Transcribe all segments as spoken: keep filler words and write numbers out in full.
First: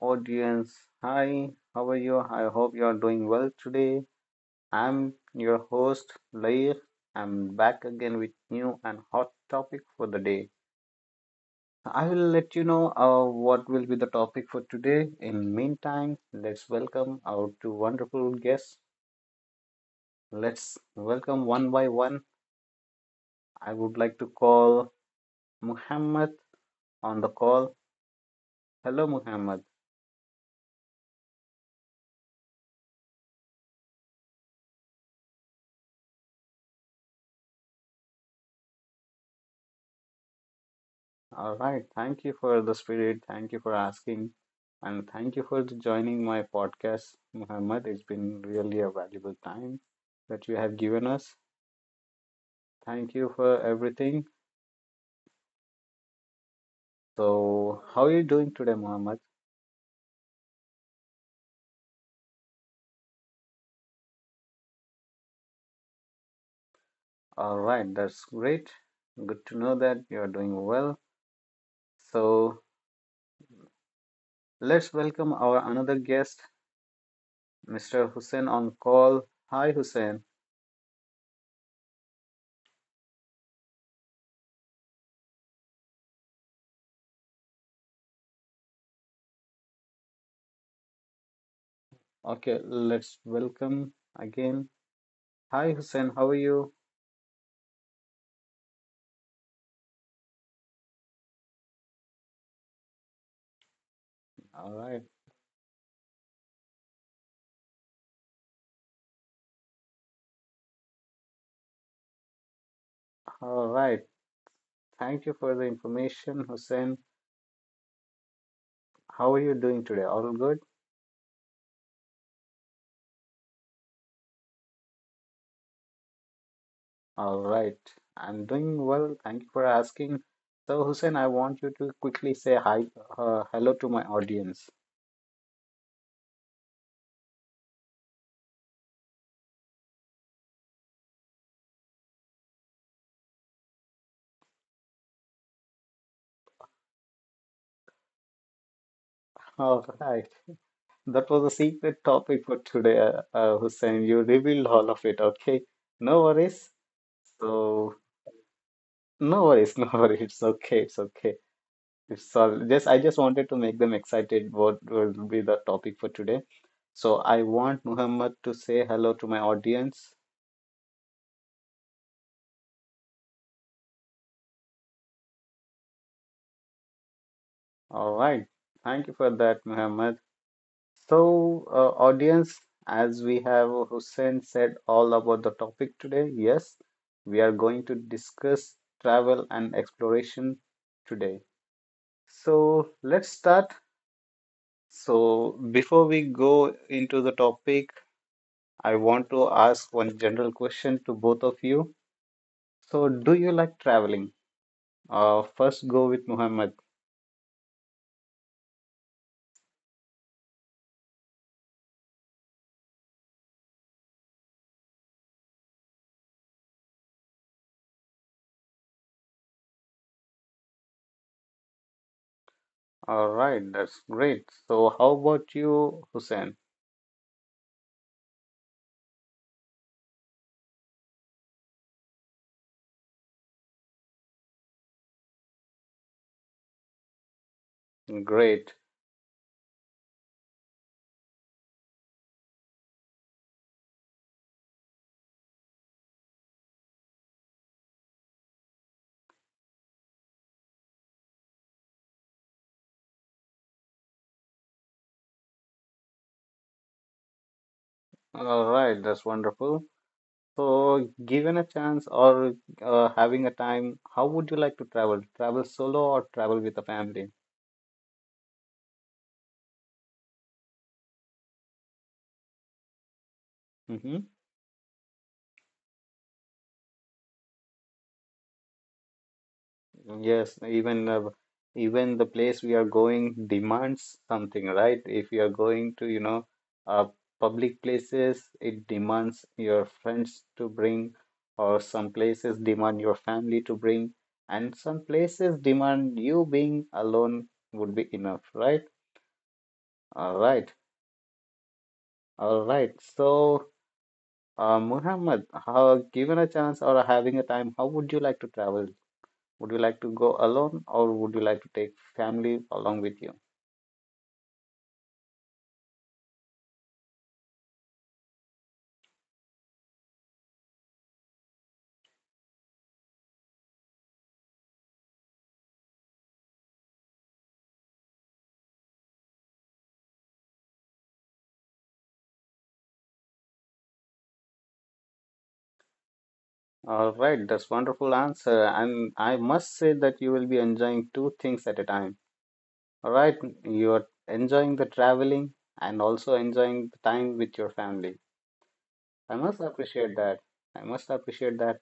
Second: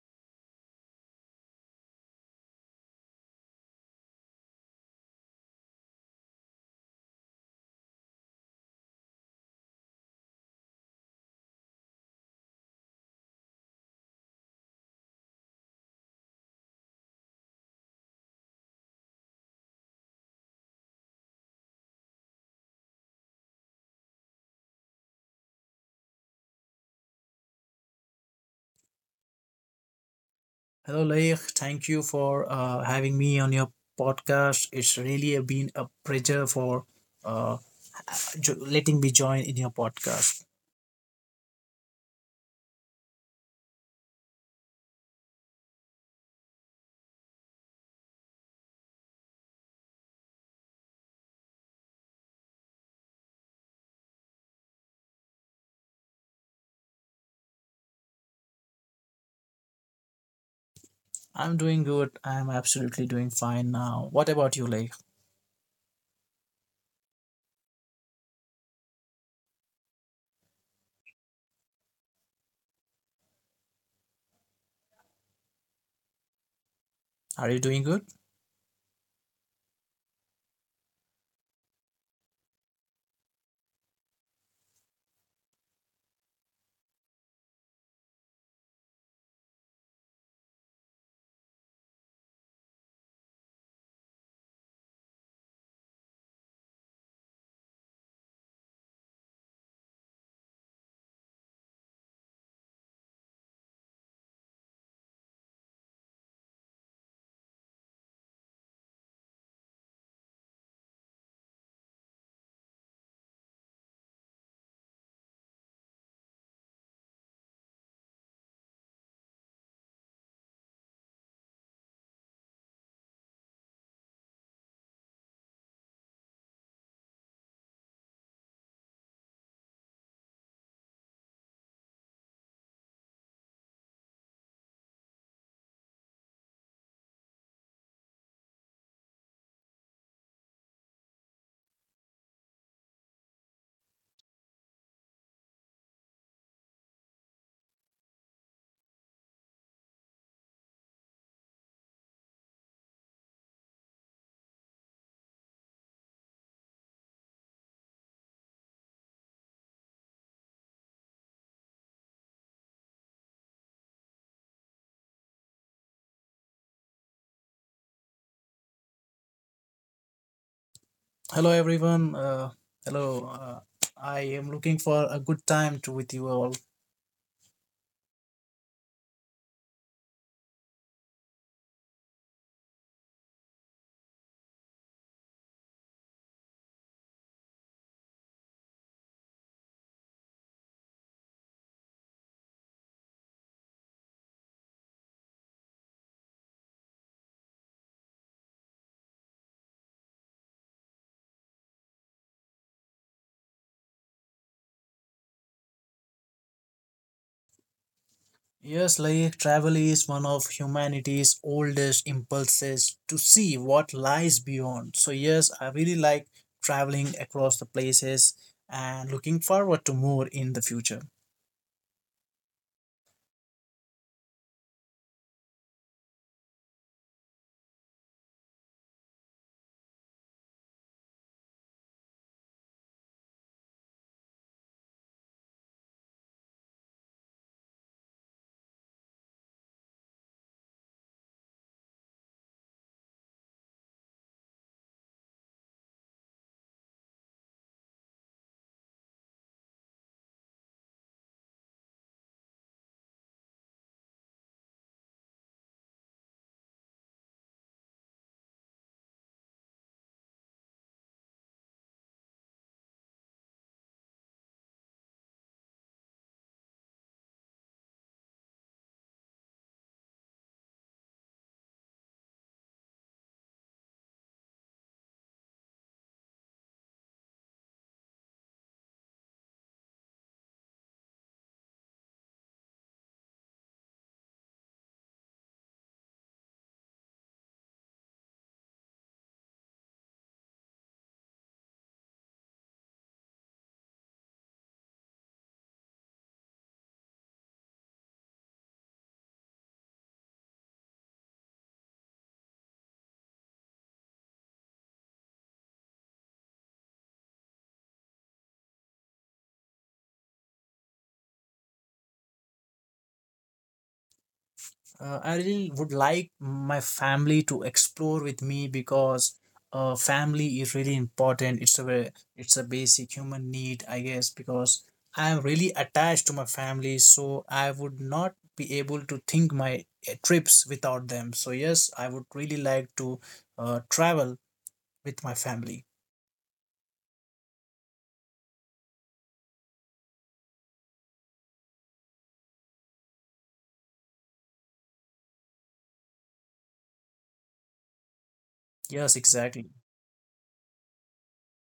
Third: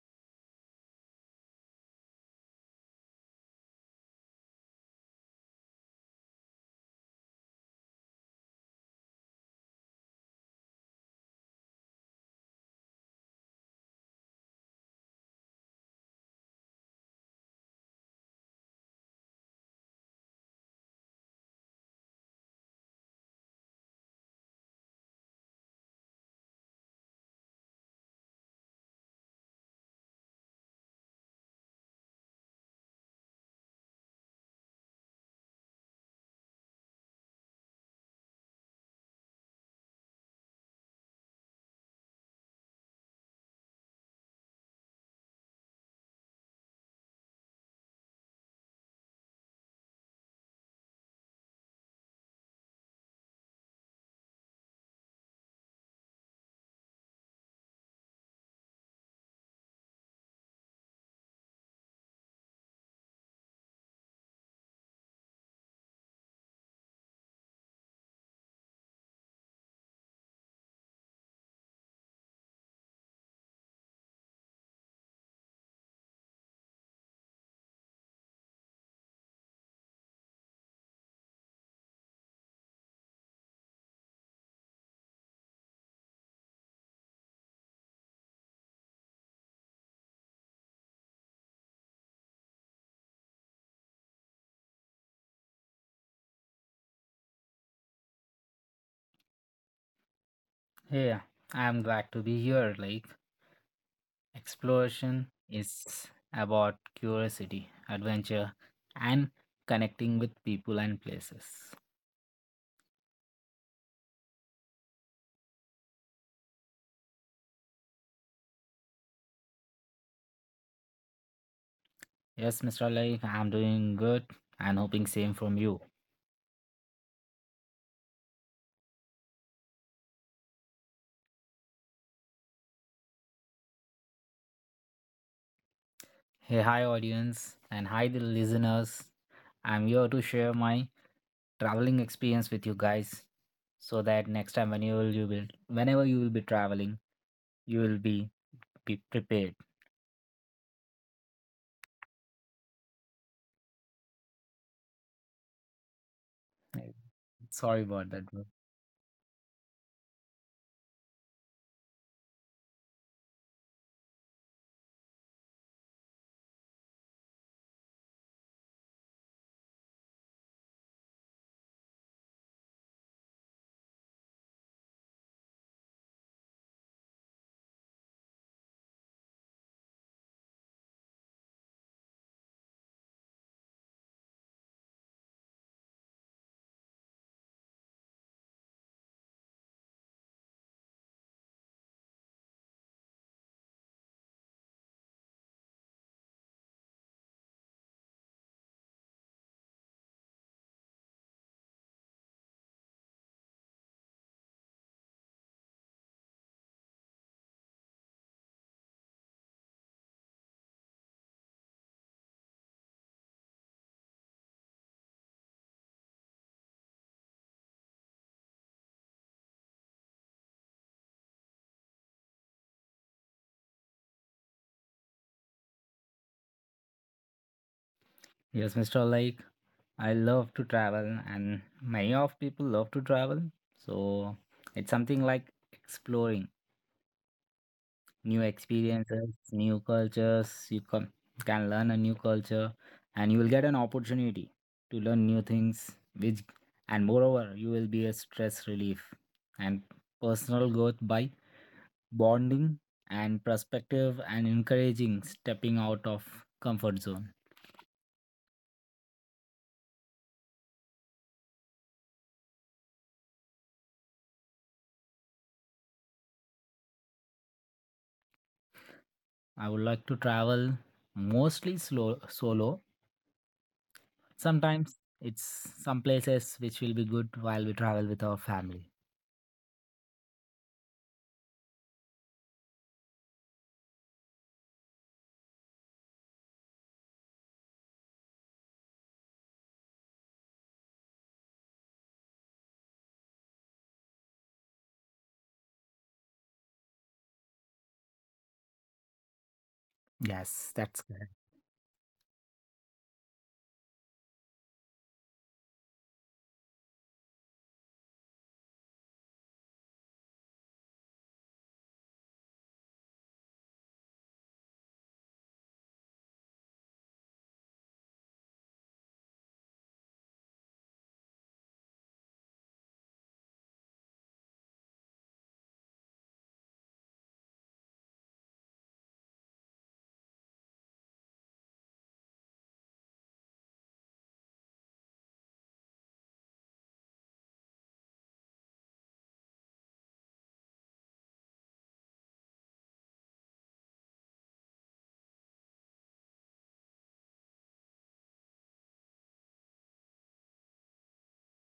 audience. Hi, how are you? I hope you are doing well today. I'm your host, Lair. I'm back again with new and hot topic for the day. I will let you know uh, what will be the topic for today. In meantime, let's welcome our two wonderful guests. Let's welcome one by one. I would like to call Muhammad on the call. Hello, Muhammad. Hello, Laik. Thank you for uh, having me on your podcast. It's really been a pleasure for uh, jo- letting me join in your podcast. All right. Thank you for the spirit. Thank you for asking. And thank you for joining my podcast, Muhammad. It's been really a valuable time that you have given us. Thank you for everything. So, how are you doing today, Muhammad? I'm doing good. I'm absolutely doing fine now. What about you, Laik? All right. That's great. Good to know that you are doing well. So, let's welcome our another guest, Are you doing good? mister Hussein on call. Hi, Hussein. Okay, let's welcome again. Hi, Hussein. How are you? Yeah, I'm glad to be here. Like, All right. exploration is about curiosity, adventure, and connecting with people and places. All right. Thank you for the information, Hussein. How are you doing today? All good? Yes, Mister Like, I'm doing good and hoping same from you. All right. I'm doing well. Thank you for asking. So, Hussein, I want you to quickly say hi, uh, hello to my audience. Hey, hi, audience, and hi, the listeners. I'm here to share my traveling experience with you guys so that next time when you will, you will whenever you will be traveling, you will be, be prepared. All right. That was a secret topic for today, uh, uh, Hussein. You revealed all of it. Okay. No worries. Uh, Sorry So, about that, bro. no worries. No worries. It's okay. It's okay. It's all. Just I just wanted to make them excited. What will be the topic for today? So I want Muhammad to say hello to my audience. Hello, everyone. Uh, hello. Uh, I am looking for a good time to with you all. All right. Thank you for that, Muhammad. So, uh, audience, as we have Hussein said all about the topic today, yes, we are going to discuss travel and exploration today. So, let's start. So, before we go into the topic, I want to ask one general question to both of you. So, do you like traveling? Uh, first, go with Muhammad. Yes, like travel is one of humanity's oldest impulses to see what lies beyond. So, yes, I really like traveling across the places and looking forward to more in the future. All right, that's great. So, how about you, Hussein? Yes, Mister Like, I love to travel, and many of people love to travel. So it's something like exploring new Great. experiences, new cultures. You can, can learn a new culture, and you will get an opportunity to learn new things. Which, and moreover, you will be a stress relief and personal growth by bonding and perspective and encouraging stepping out of comfort zone. All right, that's wonderful. So, given a chance or uh, having a time, how would you like to travel? Travel solo or travel with a family? I would like to travel mostly slow solo. Hmm. Sometimes it's some places which will be good while we travel with our family. Yes, even uh, even the place we are going demands something, right? If you are going to, you know, uh, public places, it demands your friends to bring, or some places demand your family to bring, and some places demand you being alone would be enough, right? All Yes, right. that's correct. All right. So, uh, Muhammad, how, given a chance or having a time, how would you like to travel? Would you like to go alone or would you like to take family along with you? uh, I really would like my family to explore with me because uh, family is really important. It's a ve- it's a basic human need, I guess, because I am really attached to my family, so I would not be able to think my uh, trips without them. So yes, I would really like to uh, travel with my family. All right, that's wonderful answer. And I must say that you will be enjoying two things at a time. All right, you are enjoying the traveling and also enjoying the time with your family. Yes, I must exactly. appreciate that. I must appreciate that.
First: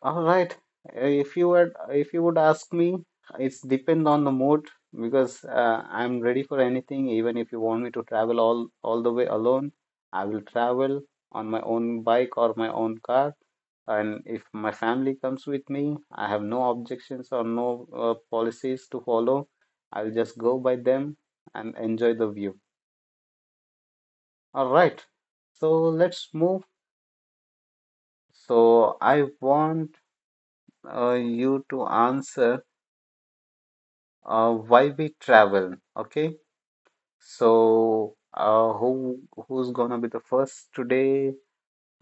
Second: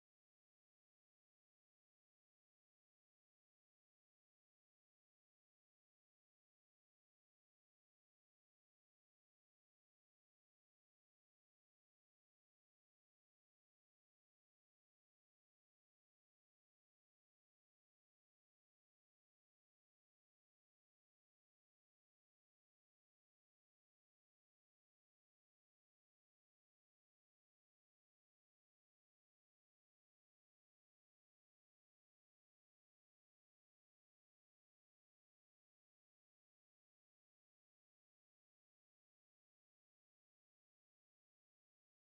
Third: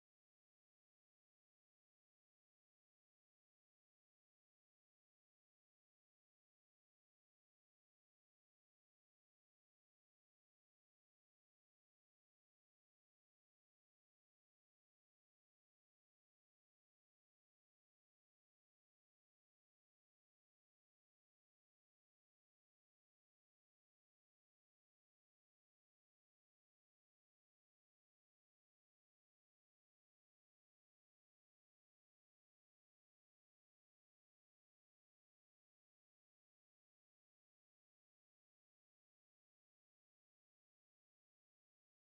All right. If you would, if you would ask me, it's depend on the mood because uh, I'm ready for anything. Even if you want me to travel all all the way alone, I will travel on my own bike or my own car. And if my family comes with me, I have no objections or no uh, policies to follow. I'll just go by them and enjoy the view. All right. So let's move. So I want uh, you to answer uh, why we travel. Okay, so uh, who who's gonna be the first today?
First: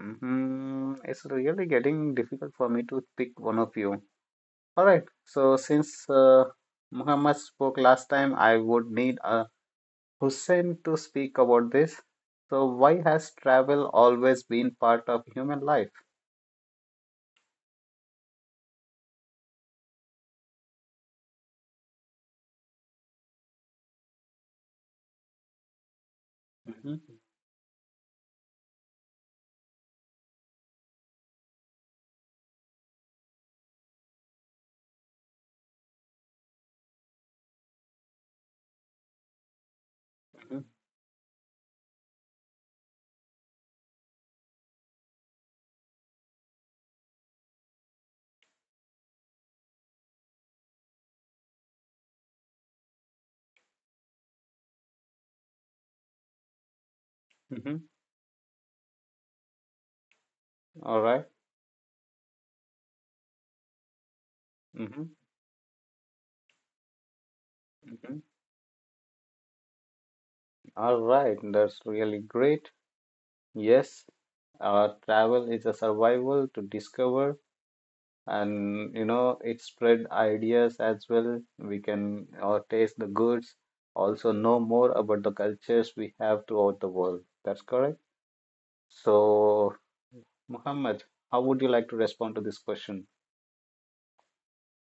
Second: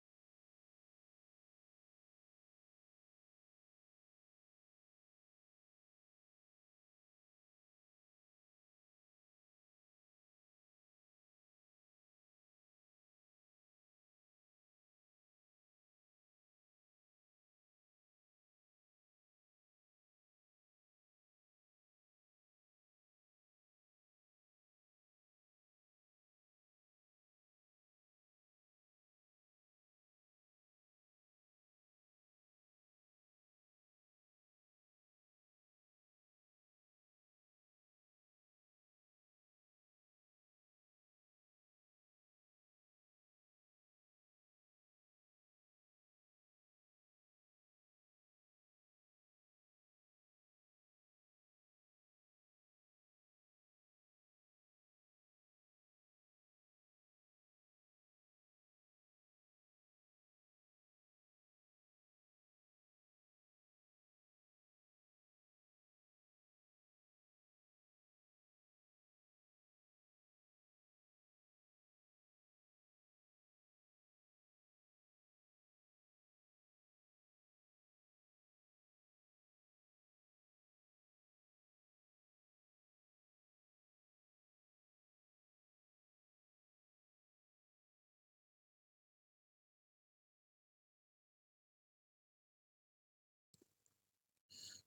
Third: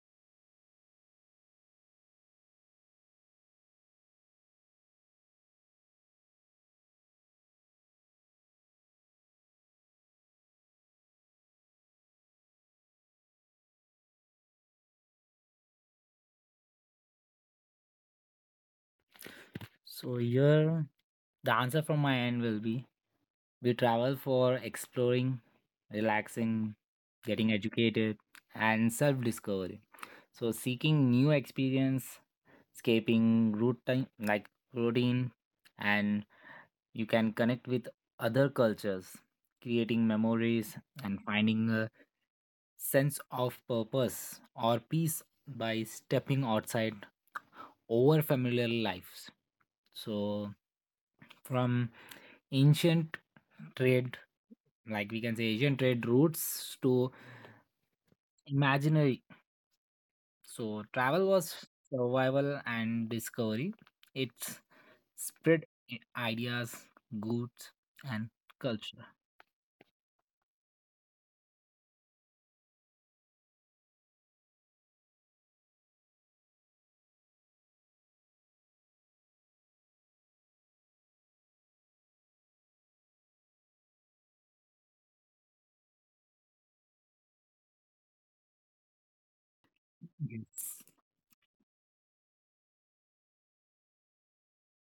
hmm It's really getting difficult for me to pick one of you. All right, so since uh, Muhammad spoke last time, I would need uh, Hussein to speak about this. So why has travel always been part of human life? So here the answer from my end will be we travel for exploring, relaxing, Hmm. getting educated, and self-discovery. So seeking new experience, escaping routine like routine, and you can connect with other cultures, creating Hmm. memories and finding a sense of purpose or peace by stepping outside over familiar lives. So, from ancient trade, like we can say ancient trade routes to Hmm. imaginary. So, All right. travel was survival and discovery. It Mm-hmm. spread i- ideas, goods, Mm-hmm. and culture. All right, that's really great. Yes. Uh, travel is a survival to discover and you know it spread ideas as well. We can uh, taste the goods, also know more about the cultures we have throughout the world. That's correct. So, Yes, Muhammad, how would you like to respond to this question?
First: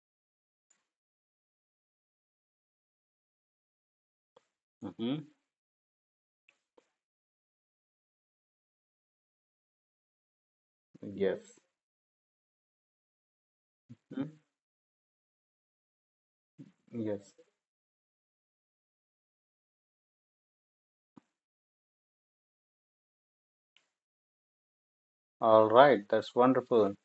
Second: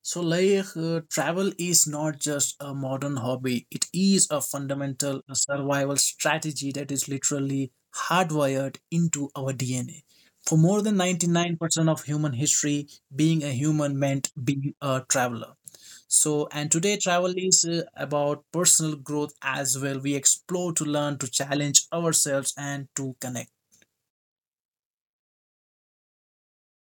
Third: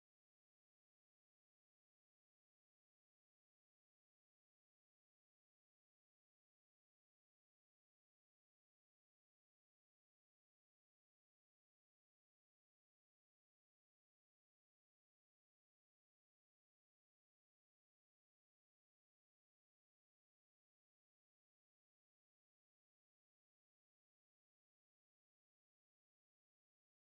So, like, uh, travel is not just a modern hobby, it is a fundamental Hmm. survival strategy that is literally hardwired into our D N A. For more than Yes. ninety-nine percent of human history, being a human meant Mhm. being a traveler. So, and today Yes. travel is uh, about personal growth as well. We explore to learn, to challenge ourselves, and to connect. All right, that's wonderful.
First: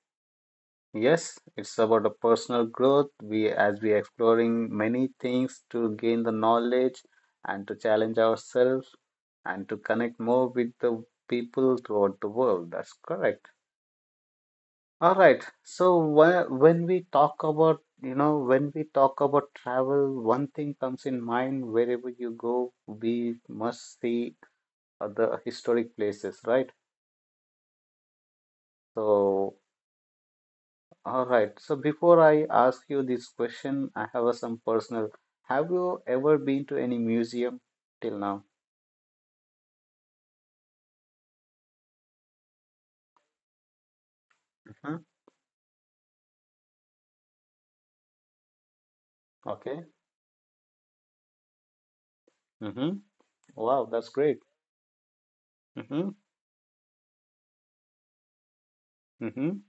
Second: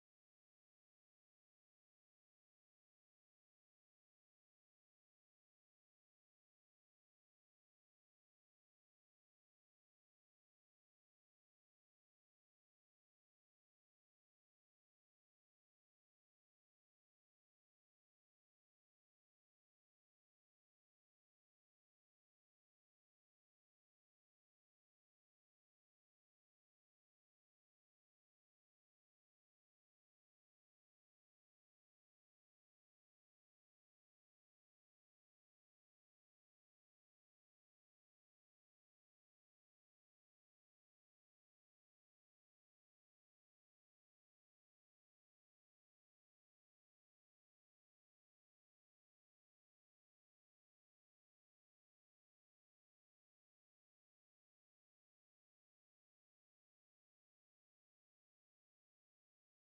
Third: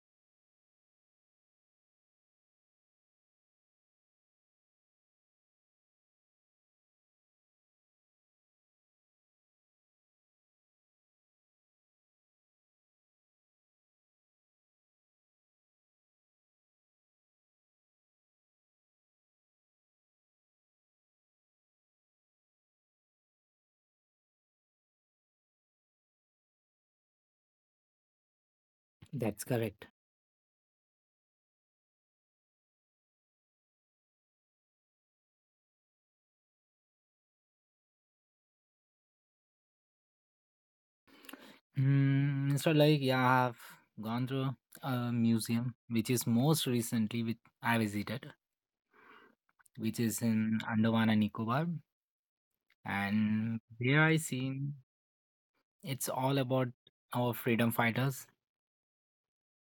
Yes, it's about a personal growth. We as we exploring many things to gain the knowledge and to challenge ourselves and to connect more with the people throughout the world. That's correct. All right. So wh- when we talk about you know when we talk about travel, one thing comes in mind wherever you go, we must see other historic places, right? that's So correct. all right. So before I ask you this question, I have a some personal. Have you ever been to any museum till now? Mm, so, like, yeah, I've gone through Hmm. a museum, which is most recently which I visited, Okay. which is in Andaman and Nicobar, Hmm. and Wow, there that's I great. seen it's Hmm. all about our freedom fighters. Hmm.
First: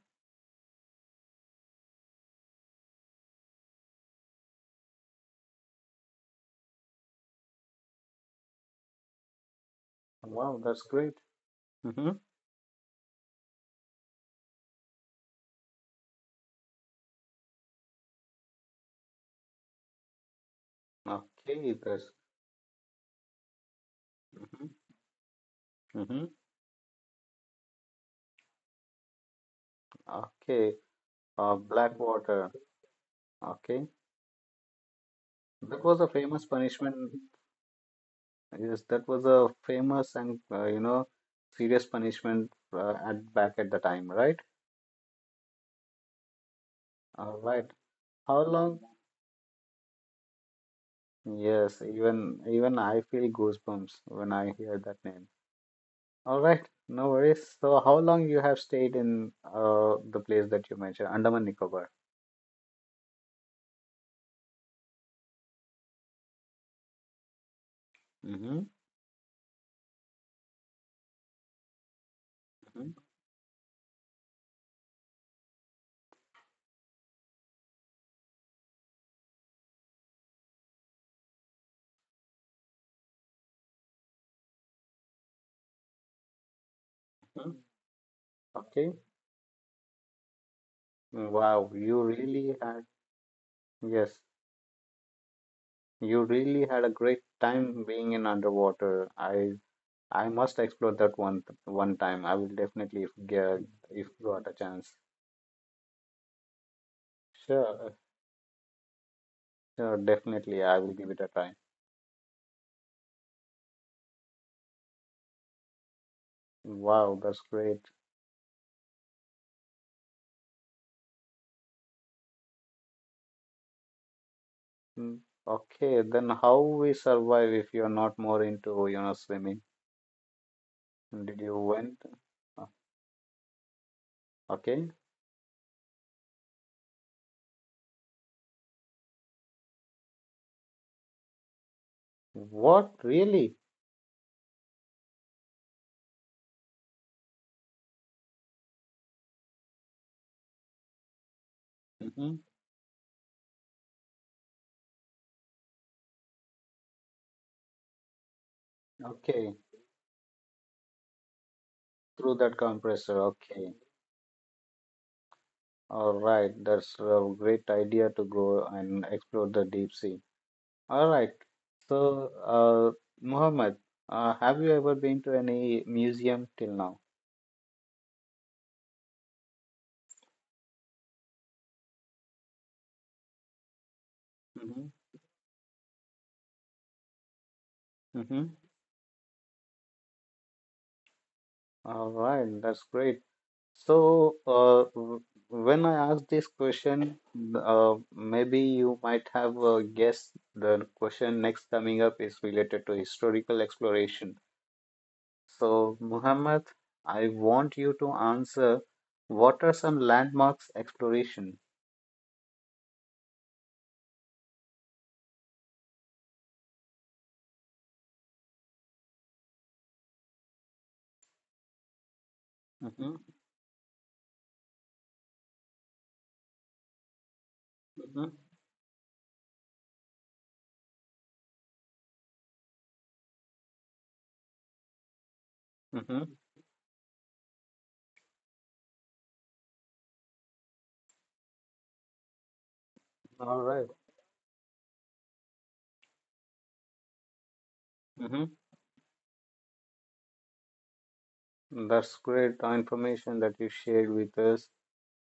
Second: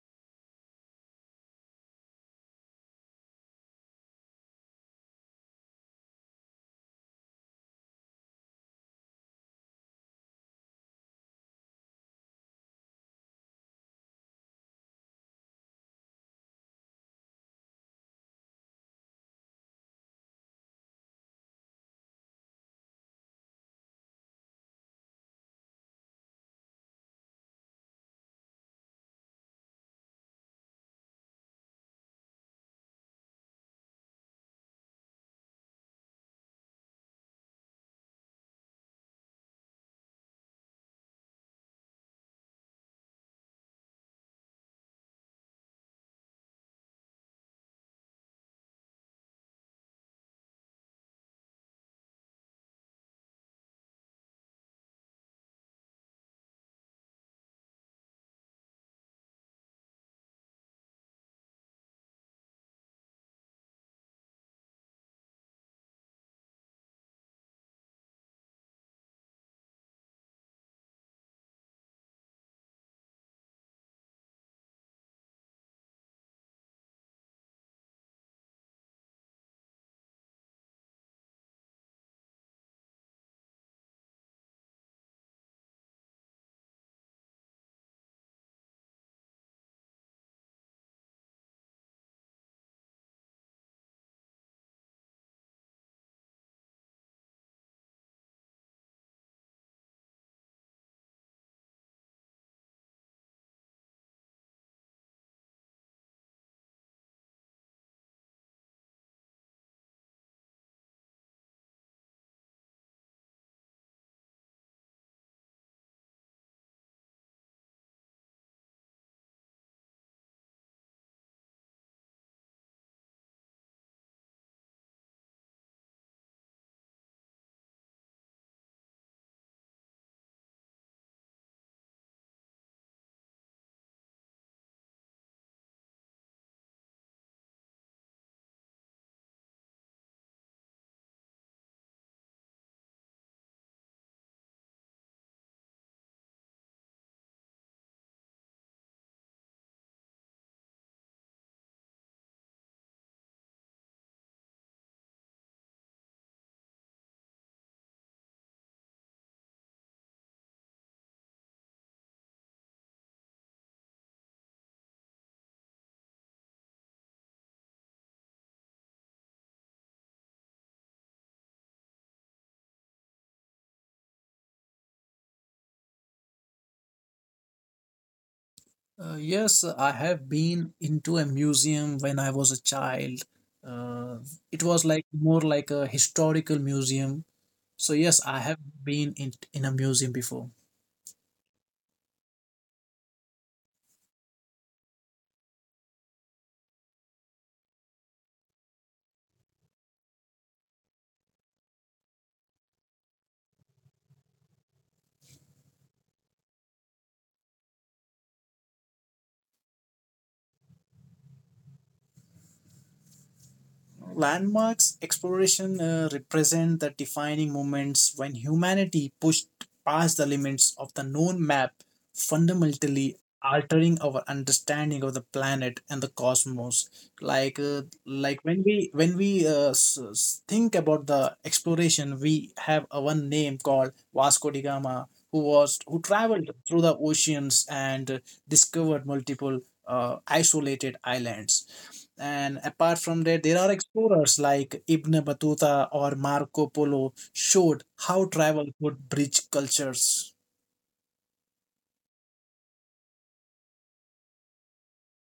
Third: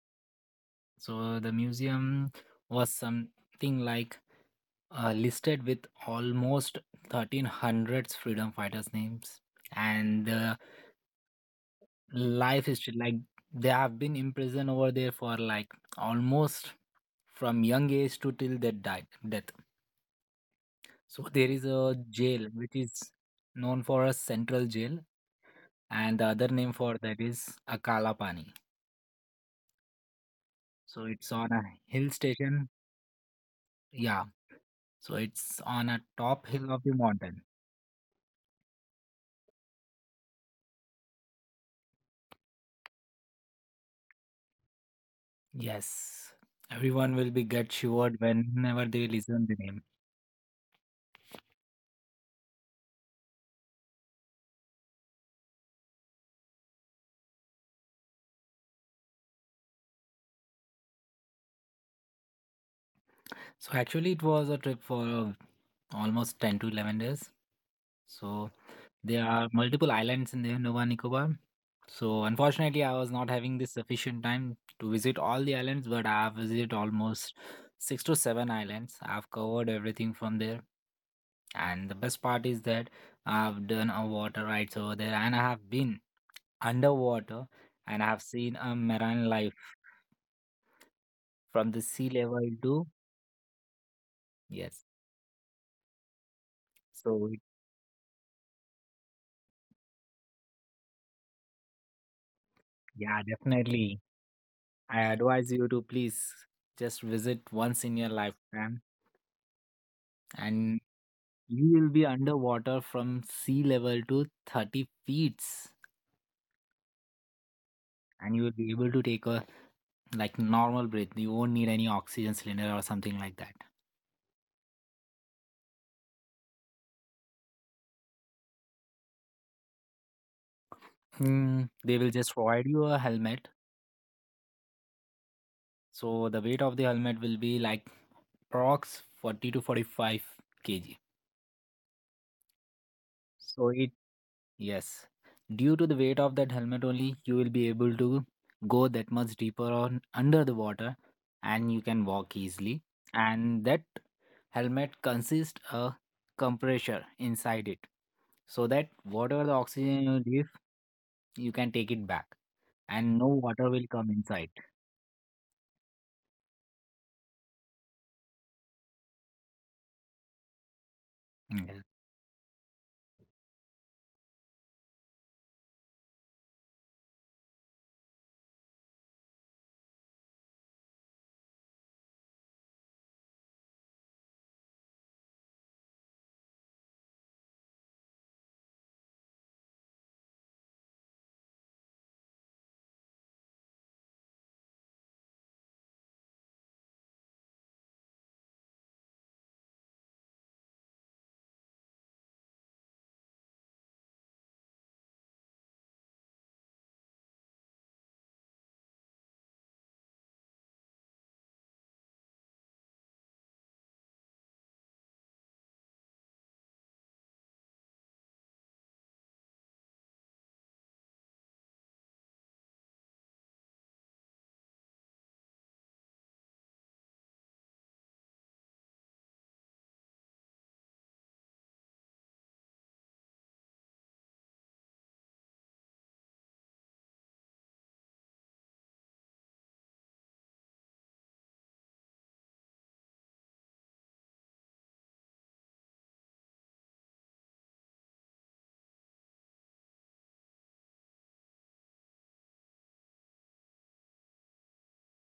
So the museum was something like uh, listed with almost thirteen hundreds freedom fighters names, and the Wow, that's great. Hmm. life history, like they have been imprisoned over there for like almost from young age to till their die, death. So there is Okay, a that's. jail which is known for a central Mm-hmm. jail, and the Mm-hmm. other name for that is akala pani. Okay. So it's on Uh, a hill Blackwater. station. Okay. Yeah, so it's That on a was a famous top hill of the punishment. mountain. Yes, that was a famous and uh, you know serious punishment uh, at back at the time, right? Yes, everyone will All be get right. shivered How long? whenever they listen the name. Yes, even even I feel goosebumps when I hear that name. All right, no worries. So, how long you have stayed in uh the place that you mentioned, Andaman Nicobar? So actually it was a trip for almost ten to eleven days. So Mm-hmm. there are multiple islands in the Nova Nicobar. So unfortunately, I Mm-hmm. was not having the sufficient time to visit all the islands, but I have visited almost six to seven islands. I've covered everything from there. And the best part is that I've done a water rides over there and I have been underwater, Mm-hmm. and I have seen a Okay. marine life from Wow, the you sea level really to, had yes, yes. you really had a great So it- time being in underwater. I I must explore that one one time. I will definitely if yeah, get definitely. if got a chance. I advise you to please just visit once Sure, in your lifetime, sure, definitely I and will give it a try. you will be underwater from sea level to thirty feet, Wow, that's great. and you will be able to take a like normal breath. You won't need any oxygen cylinder or something like that. Mm, okay, then how we survive if you're not more into, you know, swimming? Did you Hmm, they will went? just provide uh, you a helmet. Okay. So the weight of the helmet will be like prox forty to forty-five kg. What really? So it, yes, due to the weight of that helmet only you will be able to go that much deeper on under the water, and you can walk Hmm. easily. And that helmet consists a compressor inside it, so that whatever the Okay, oxygen you leave, you can take it back through that and compressor. no water Okay. will come inside. All right, that's a great idea to go and explore the deep sea. All right. Mm. So, uh, Mohammed, uh, have you ever been to any museum till now? Uh, yes, I have been into a museum when I was a child. Uh, it was Mm-hmm. like more like a historical museum. So yes, I Mm-hmm. have been in in a museum before. All right, that's great. So, uh, w- when I asked this question, uh, maybe you might have uh, guessed the question next coming up is related to historical exploration. So, Muhammad, I want you to answer what are some landmarks exploration? Landmarks exploration uh, represent the defining moments when humanity pushed past the limits of the known map, Mm-hmm, fundamentally altering our understanding of the planet and the cosmos. Like, uh, mm-hmm, like when we when we uh, s- s- think about the exploration, we have a one name called Vasco da Gama, who was who mm-hmm. traveled through the oceans and uh, discovered multiple uh, isolated islands and apart from that, there All are right. explorers like Ibn Battuta or Marco Polo showed how Mm-hmm. travel could bridge cultures. That's great uh, information that you shared with us.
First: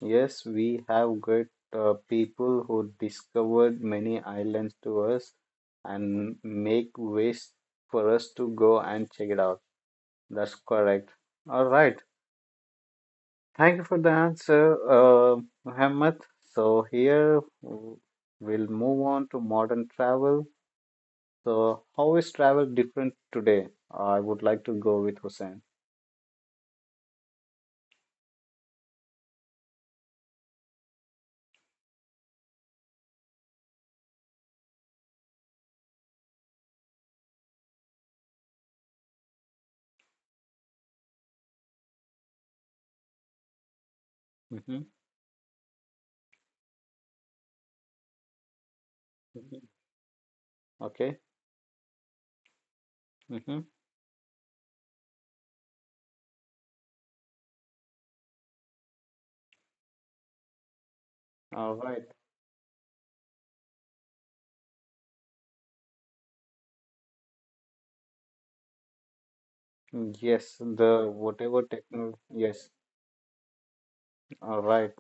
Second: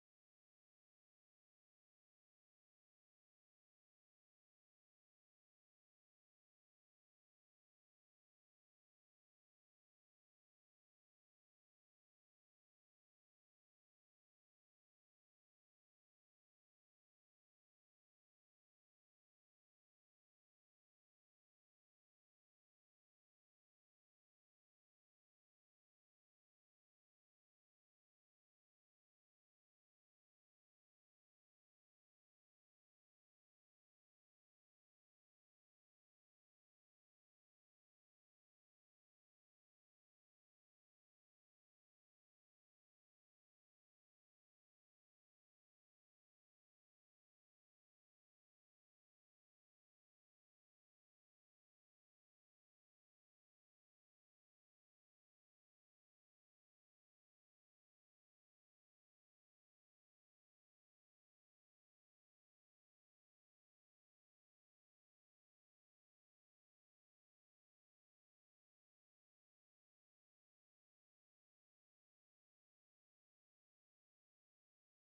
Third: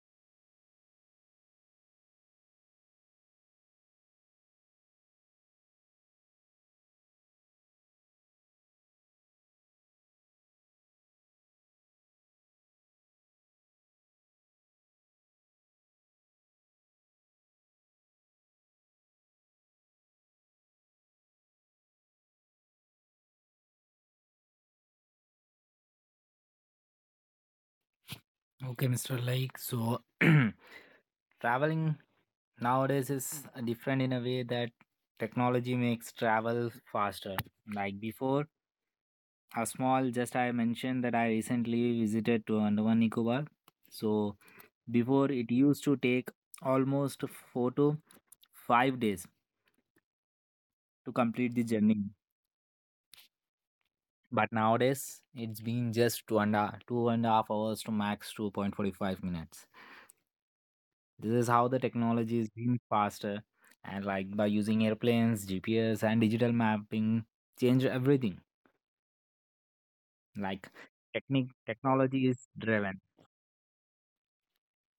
Yes, we have got uh, people who discovered many islands to us and make ways for us to go and check it out. That's correct. All right. Thank you for the answer, uh, Muhammad. So here w- we'll move on to modern travel. So how is travel different today? I would like to go with Hussein. Okay, Mr. Like, so traveling nowadays is different in a way that technology makes travel faster. Like before, a small, just I mentioned that I recently visited to Andaman Nicobar. So Mm-hmm. before it used to take almost four to five days to Okay. complete the journey. Mm-hmm. But nowadays, it's been just two and a, two and a half hours to max two point four five minutes. This is how All the right. technology is being faster, and like by using airplanes, G P S, and digital mapping, change everything. Yes, Like the technique, whatever technology. technology is Yes. driven. All right.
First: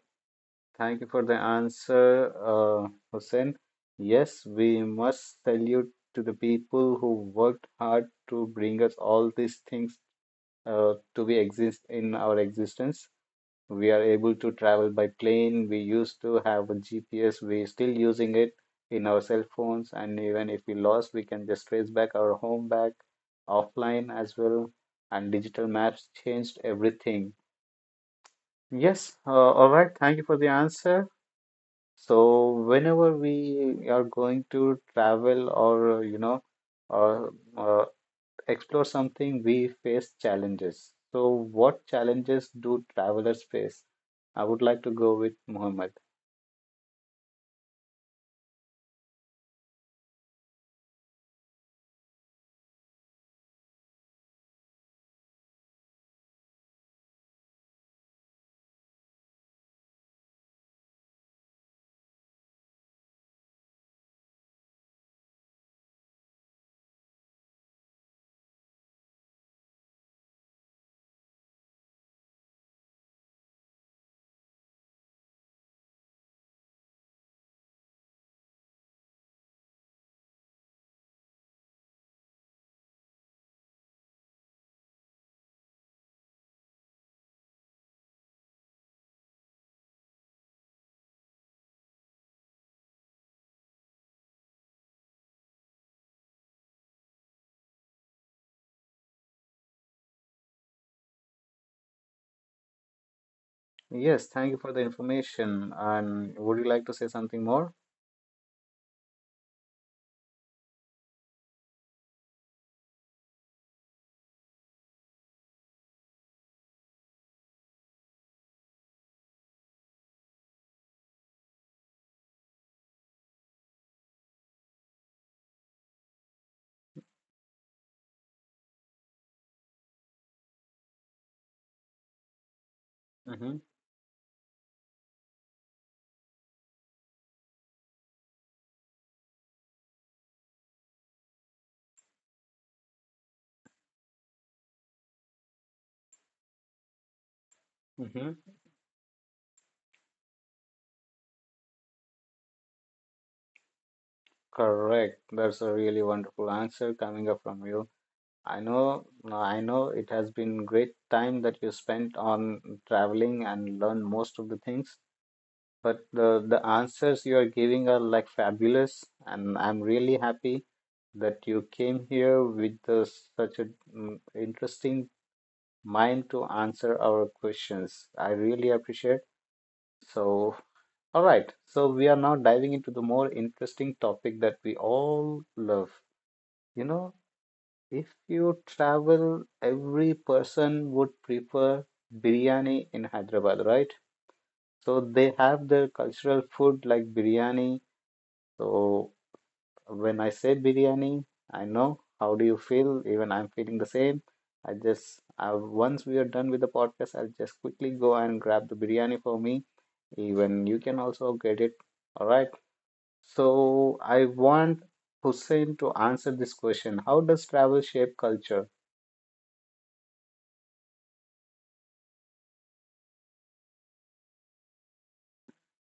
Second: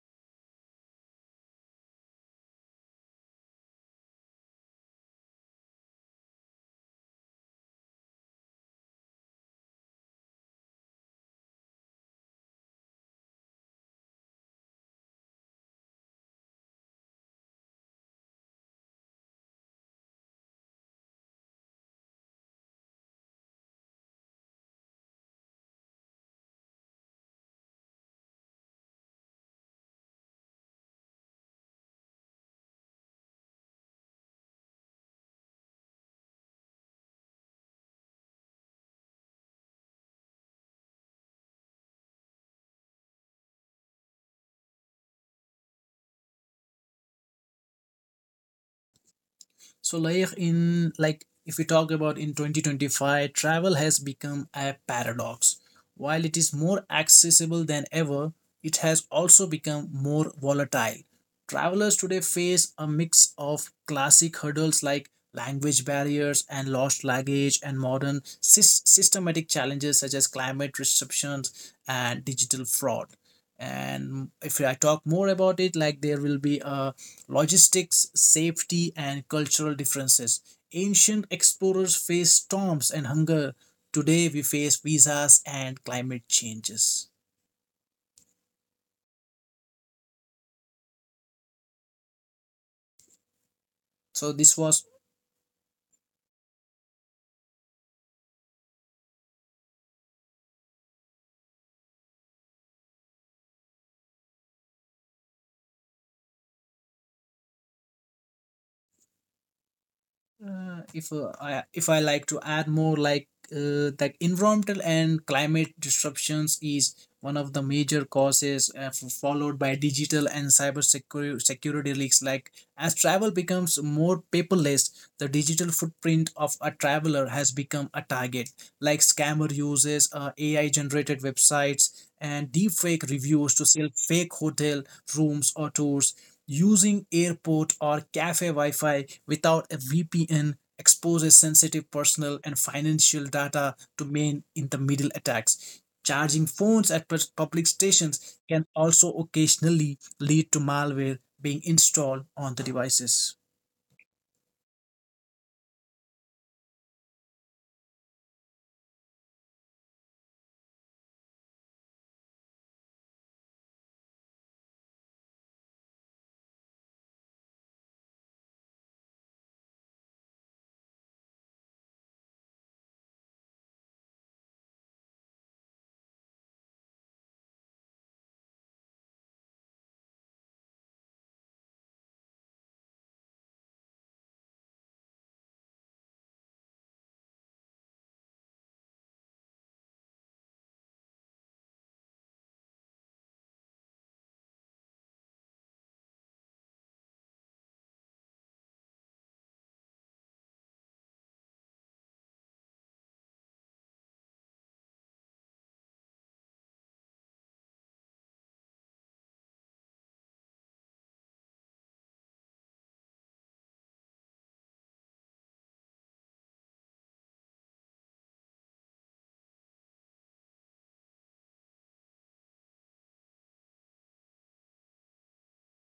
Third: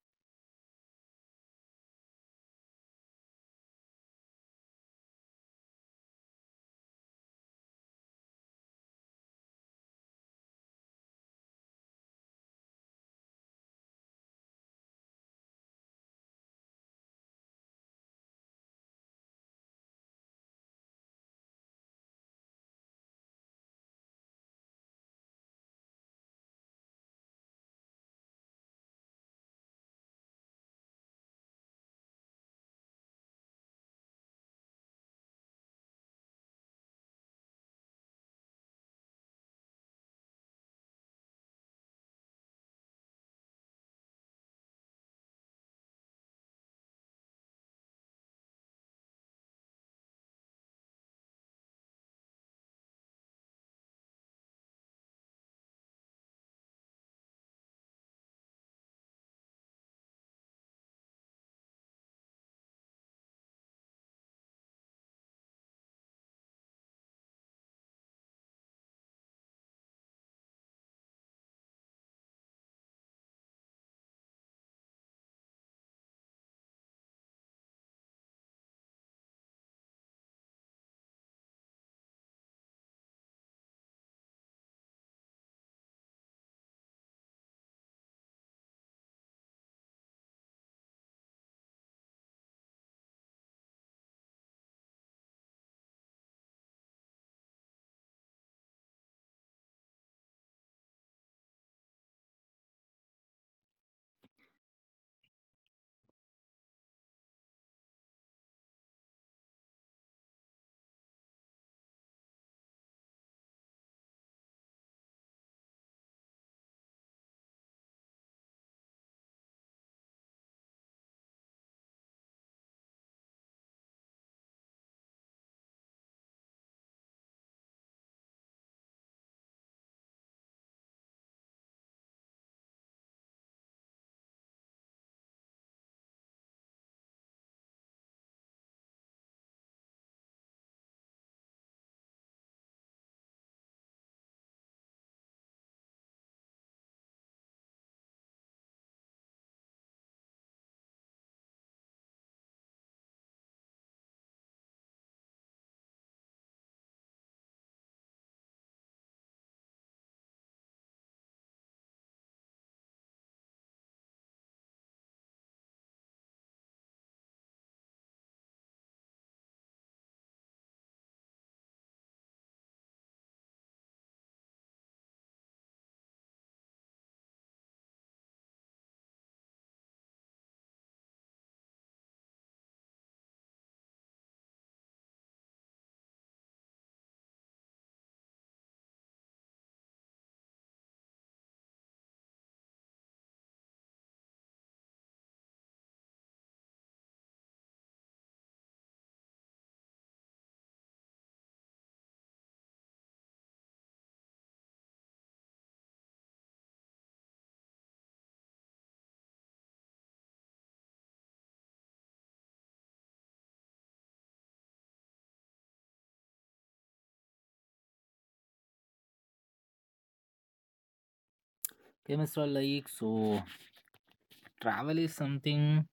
Thank you for the answer, uh, Hussein. Yes, we must salute to the people who worked hard to bring us all these things uh, to be exist in our existence. We are able to travel by plane. We used to have a G P S. We're still using it in our cell phones, and even if we lost, we can just trace back our home back offline as well. And digital maps changed everything. Yes, uh, all right. Thank you for the answer. So whenever we are going to travel or uh, you know or uh, explore something, we face challenges. So what challenges do travelers face? I would like to go with Mohammed. So, like in like if we talk about in twenty twenty-five, travel has become a paradox. While it is more accessible than ever, it has also become more volatile. Travelers today face a mix of classic hurdles like language barriers and lost luggage and modern sys- systematic challenges such as climate restrictions and digital fraud, and if I talk more about it, like there will be a logistics, safety, and cultural differences. Ancient explorers faced storms and hunger. Today we face visas and climate changes. So, this was. Yes, thank you for the information. And would you like to say something more? Uh, if uh, I if I like to add more, like uh, that environmental and climate disruptions is one of the major causes, uh, f- followed by digital and cyber secu- security leaks. Like as travel becomes more paperless, the digital footprint of a traveler has become a target. Like scammer uses uh, A I generated websites and deepfake Mm-hmm. reviews to sell fake hotel rooms or tours using airport or cafe Wi-Fi without a V P N exposes sensitive personal and financial data to main in the middle attacks. Charging phones at pers- public Mm-hmm. stations can also occasionally lead to malware being installed on the devices. Correct. That's a really wonderful answer coming up from you. I know, no, I know it has been great time that you spent on traveling and learn most of the things. But the, the answers you are giving are like fabulous, and I'm really happy that you came here with the, such an interesting mind to answer our questions. I really appreciate. So, all right. So we are now diving into the more interesting topic that we all love. You know, if you travel, every person would prefer biryani in Hyderabad, right? So they have their cultural food like biryani. So when I say biryani, I know how do you feel. Even I'm feeling the same. I just I, once we are done with the podcast, I'll just quickly go and grab the biryani for me. Even you can also get it. All right. So I want Hussein to answer this question. How does travel shape culture? Okay, Mister Laik, so travel is something.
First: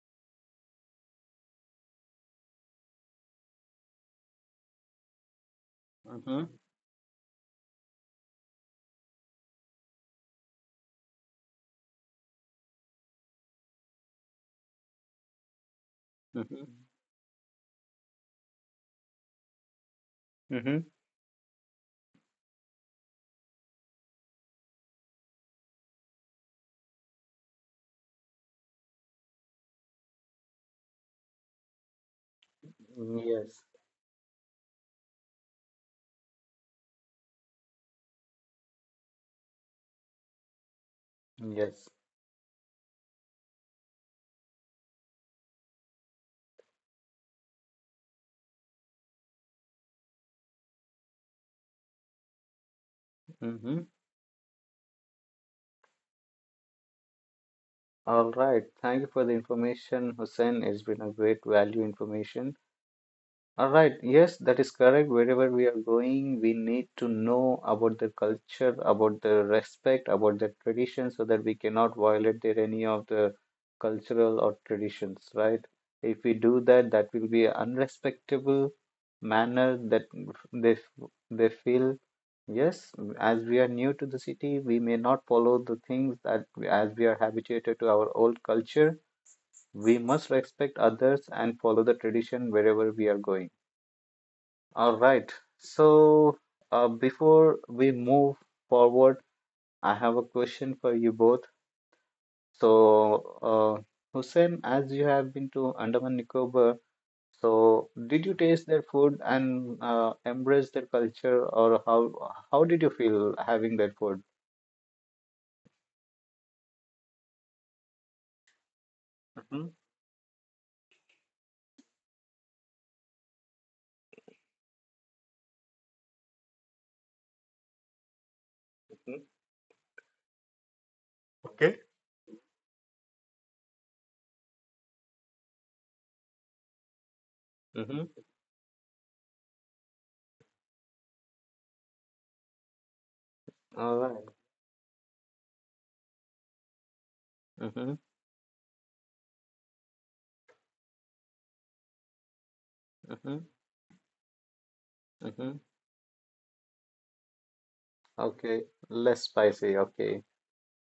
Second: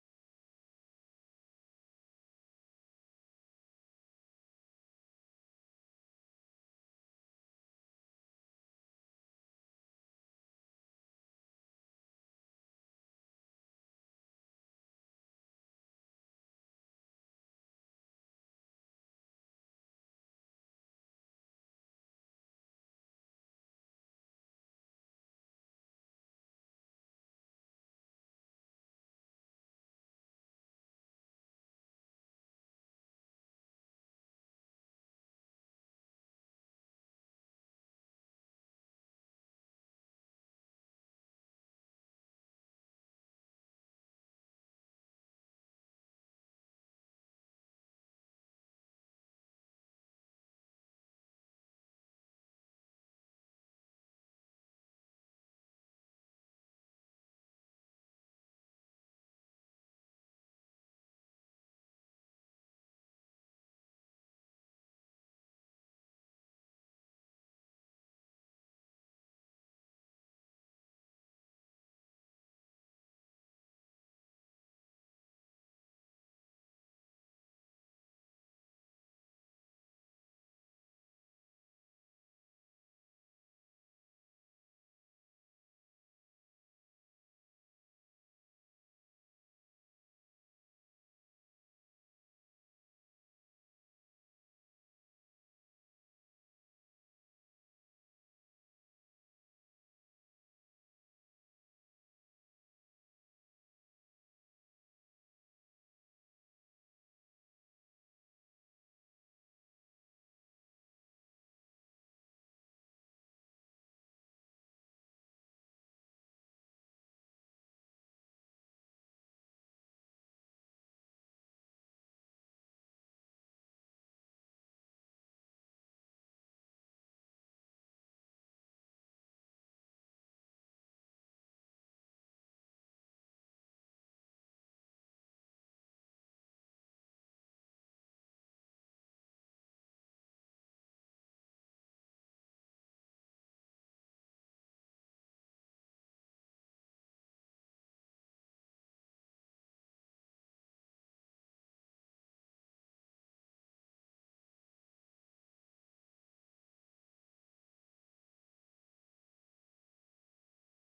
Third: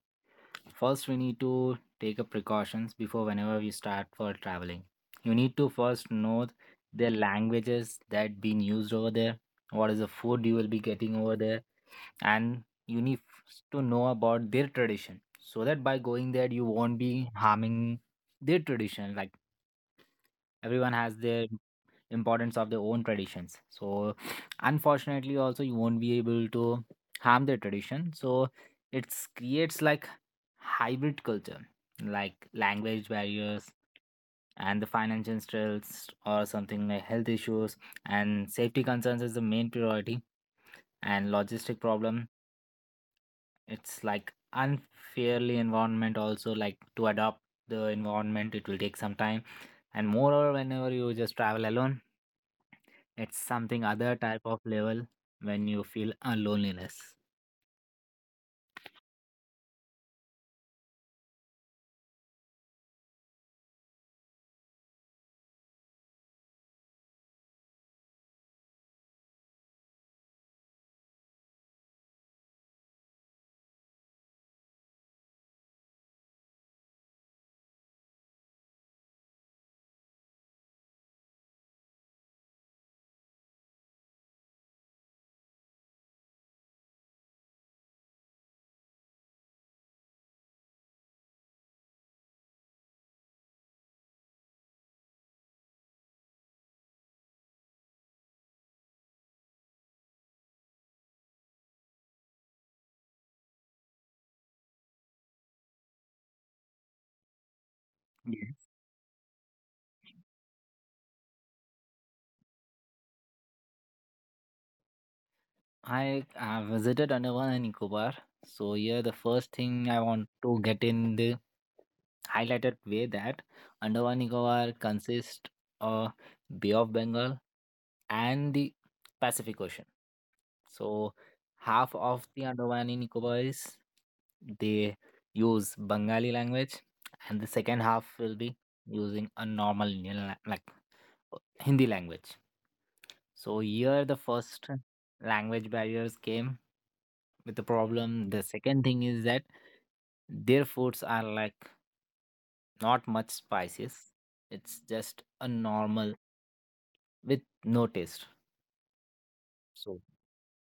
First, we need to take up precautions before whenever we start for traveling. You need to first Mm-hmm. know the languages that being used over there, what is the food you will be getting over there, and you need f- to know about their tradition, so that by going there Mm-hmm. you won't be harming their tradition. Like Mm-hmm. everyone has their importance of their own traditions, so unfortunately also you won't be able to harm their tradition. So it creates like hybrid culture, like language Yes. barriers and the financial stress or something like health issues, and safety concerns is the main priority and logistic Yes. problem. It's like unfairly environment also, like to adopt the environment it will take some time. And moreover, whenever you just travel alone, it's Mm-hmm. something other type of level, when you feel a loneliness. All right. Thank you for the information, Hussein. It's been a great value information. All right, yes, that is correct. Wherever we are going, we need to know about the culture, about the respect, about the tradition, so that we cannot violate there any of the cultural or traditions, right? If we do that, that will be an unrespectable manner that they they feel. Yes, as we are new to the city, we may not follow the things that we- as we are habituated to our old culture. We must respect others and follow the tradition wherever we are going. All right. So, uh, before we move forward, I have a question for you both. So, uh, Hussein, as you have been to Andaman Nicobar, so did you Yeah, taste their food and uh, embrace their culture, or how how did you feel having that food? I uh, visited Andaman and Nicobar. So here the first Mhm. thing I want to get in the highlighted way, that Andaman Nicobar consists of Bay of Bengal and the Mhm. Pacific Ocean. So Okay. half of the Andaman and Nicobar is, they use Bengali language, and the second half Mm-hmm. will be using a normal Indian la- like Hindi language. So All here the right. first language barriers came with the Mm-hmm. problem. The second thing is that their foods are like not much Mm-hmm. spices. It's just a Mm-hmm. normal with no taste. Okay. Less spicy. So Okay.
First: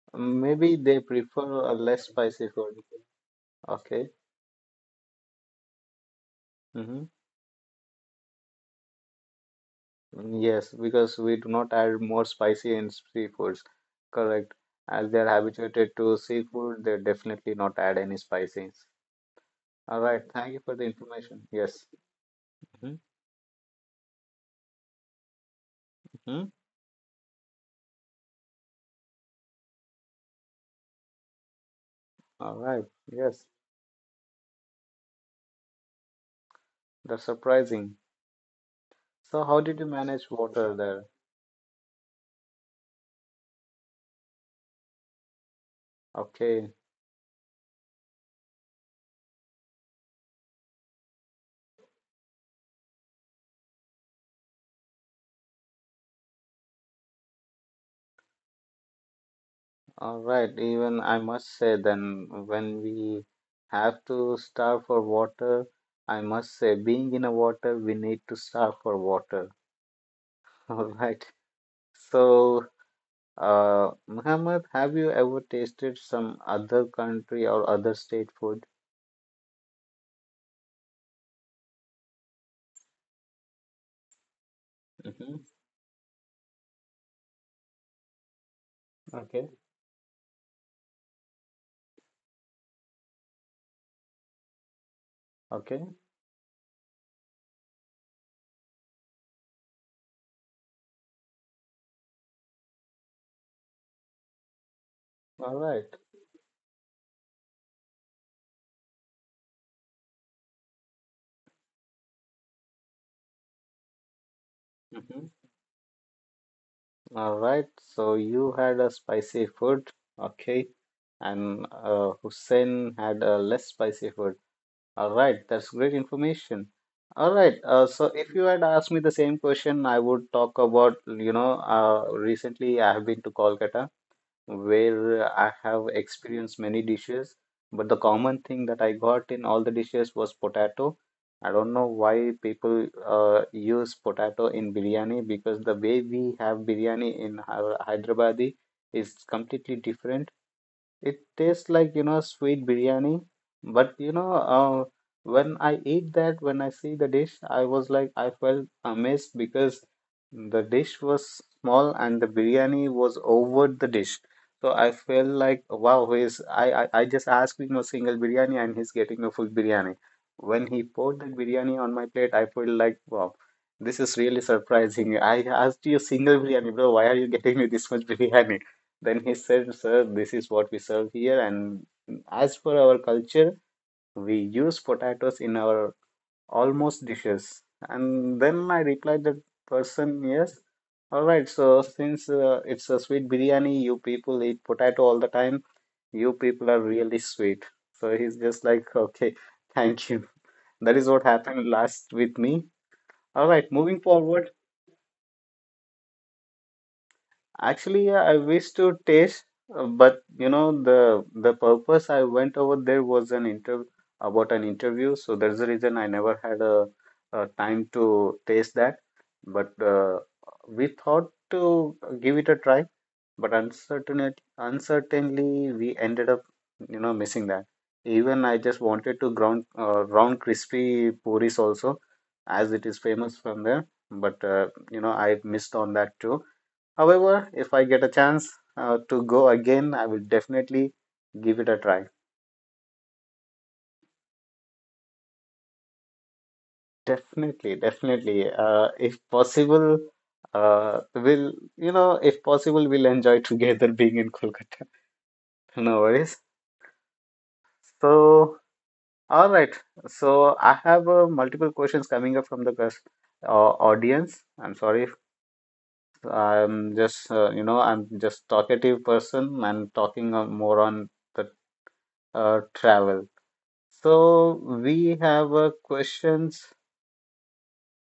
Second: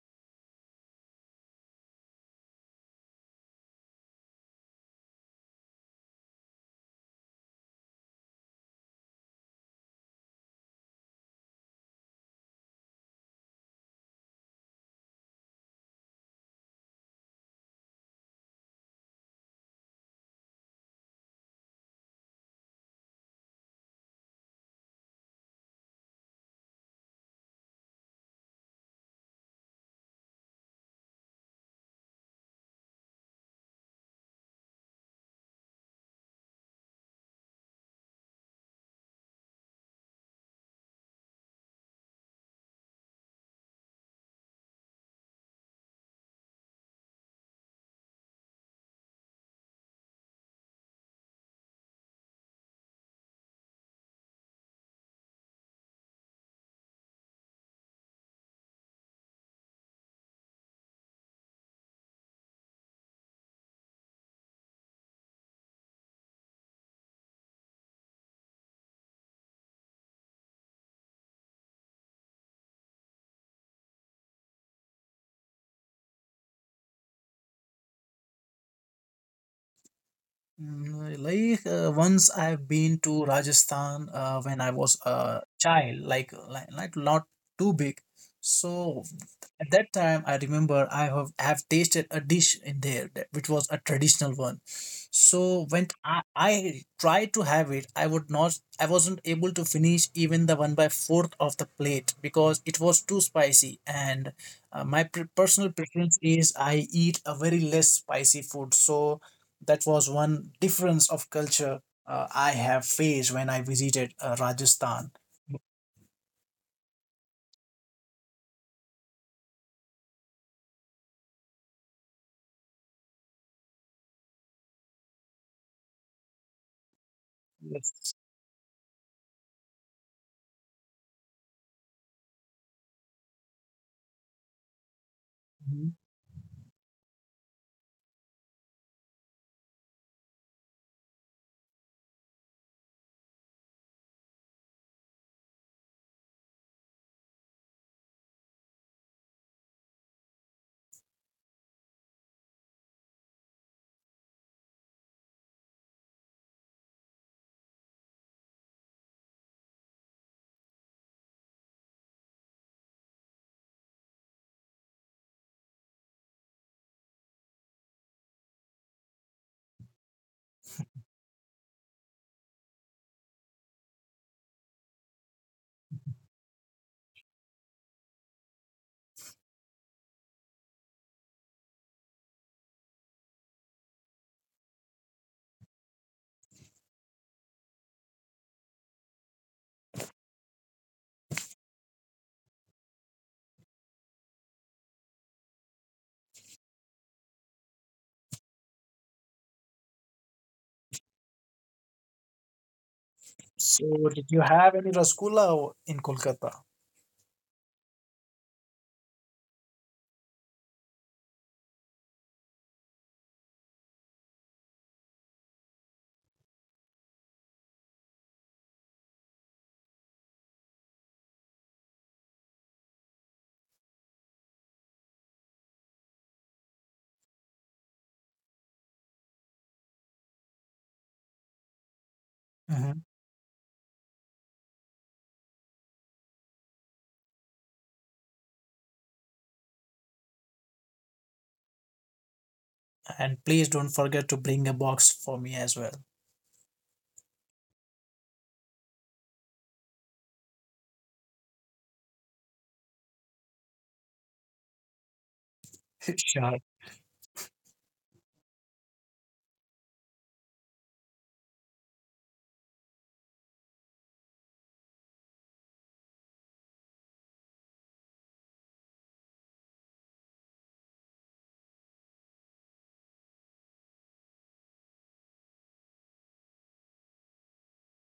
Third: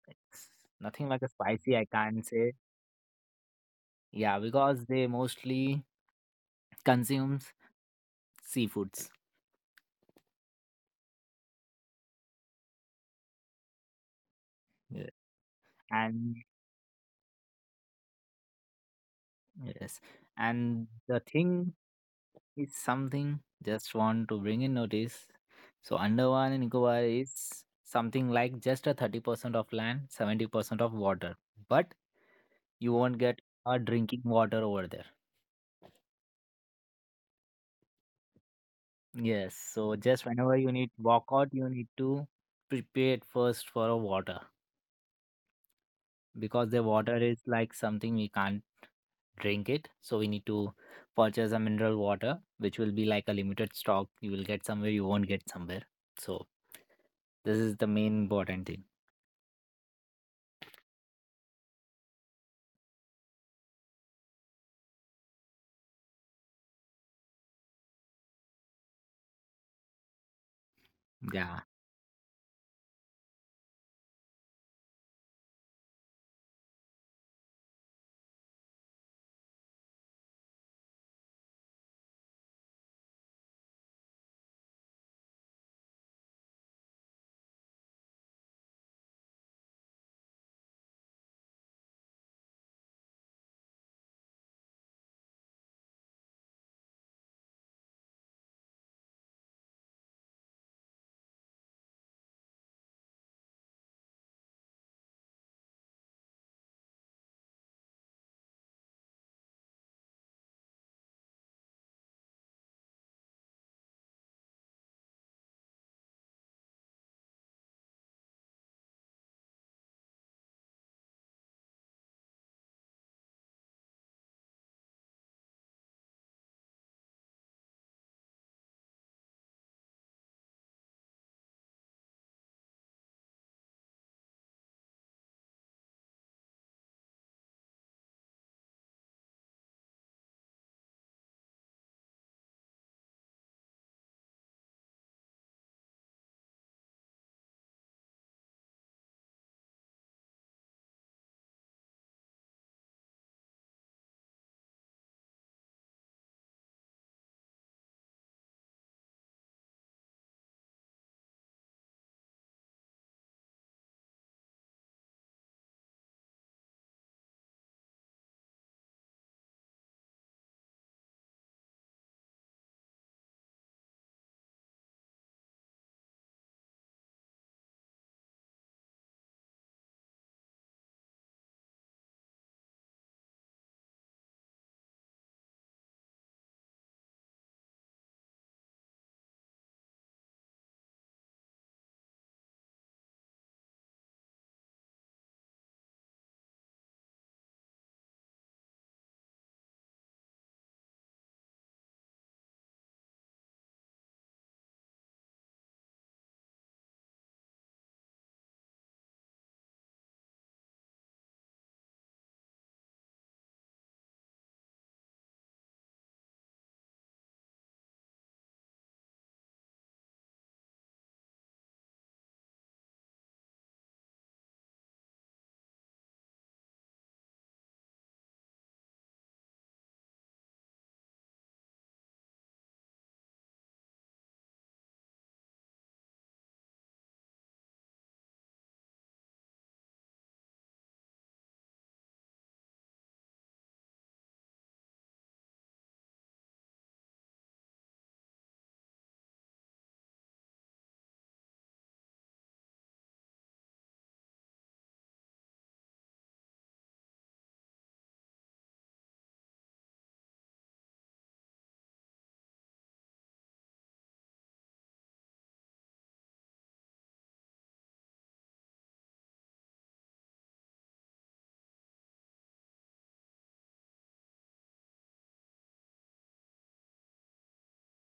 it's Maybe they nothing like a prefer a spicy, I less can't spicy say. food. Okay. Yeah, because they mostly Mm-hmm. consumes seafoods. Mm, yes, because we do not add more spicy in seafoods. Correct. Yeah. As they are habituated to And seafood, they definitely not add any spices. All yes, right. Thank you for the and the information. thing Yes. is Mm-hmm. something just want to bring in notice. So Mm-hmm. Andaman and Nicobar is something like just a thirty percent of land, seventy percent of water. But All right. you won't get Yes. a drinking water over there. That's surprising. So Yes, how did you so just manage whenever you water need there? walk out, you need to prepare first for a water, Okay. because the water is like something we can't drink it. So we need to purchase a mineral water, which will be like a limited stock. You will get somewhere, you won't get somewhere. So this is the main important thing. All right. Even I must say then when we have to starve for water, I must say being in a water, we need to starve for water. All right. Yeah, So Uh, Muhammad, have you ever tasted some other country or other state food? Mm, Like uh, once I've been to Rajasthan uh, when I was a Hmm. child, like, like like not too big. So Okay, at that time, I remember I have have tasted a dish in there that, which was a traditional one. So when okay, I, I tried to have it, I would not, I wasn't able to finish even the one by fourth of the plate because it was too spicy. And uh, my pre- all personal right. preference is I eat a very less spicy food. So that was one difference of culture uh, I have faced when I visited uh, Rajasthan. Mm-hmm. All right, so you had a spicy food, okay, and uh, Hussein had a less spicy food. All right, that's great information. All right, uh, so Yes. if you had asked me the same question, I would talk about, you know, uh, recently I have been to Kolkata, where I have Mhm. experienced many dishes, but the common thing that I got in all the dishes was potato. I don't know why people uh, use potato in biryani, because the way we have biryani in Hy- Hyderabadi is completely different. It tastes like, you know, sweet biryani. But, you know, uh, when I eat that, when I see the dish, I was like, I felt amazed because the dish was small and the biryani was over the dish. So I felt like, wow, he's, I, I, I just asked him a single biryani and he's getting a full biryani. When he poured that biryani on my plate, I felt like, wow, this is really surprising. I asked you a single biryani, bro. Why are you getting me this much biryani? Then he said, Sir, this is what we serve here. And as per our culture, we use potatoes in our almost dishes. And then I replied that person, yes, all right. So since uh, it's a sweet biryani, you people eat potato all the time. You people are really sweet. So he's just like, okay, thank you. That is what happened last with me. All right, So, moving did you forward. have any rasgulla o- in Kolkata? Actually, yeah, I wish to taste, uh, but you know the the purpose I went over there was an interview about an interview, so that's the reason I never had a, a time to taste that. But uh, we thought to give it a try, but uncertainly, uncertainly we ended up, you know, missing that. Even I just wanted to ground uh, round crispy puris also, as it Mhm. is famous from there. But uh, you know, I missed on that too. However, if I get a chance uh, to go again, I will definitely give it a try. And please don't forget to bring a box for me as well. Definitely, definitely. Uh, if possible, uh, we'll, you know, if possible, we'll enjoy together being in Kolkata. No worries. Sure. So, all right. So, I have uh, multiple questions coming up from the cus- uh, audience. I'm sorry. I'm just, uh, you know, I'm just talkative person and talking uh, more on the uh, travel. So we have uh, questions,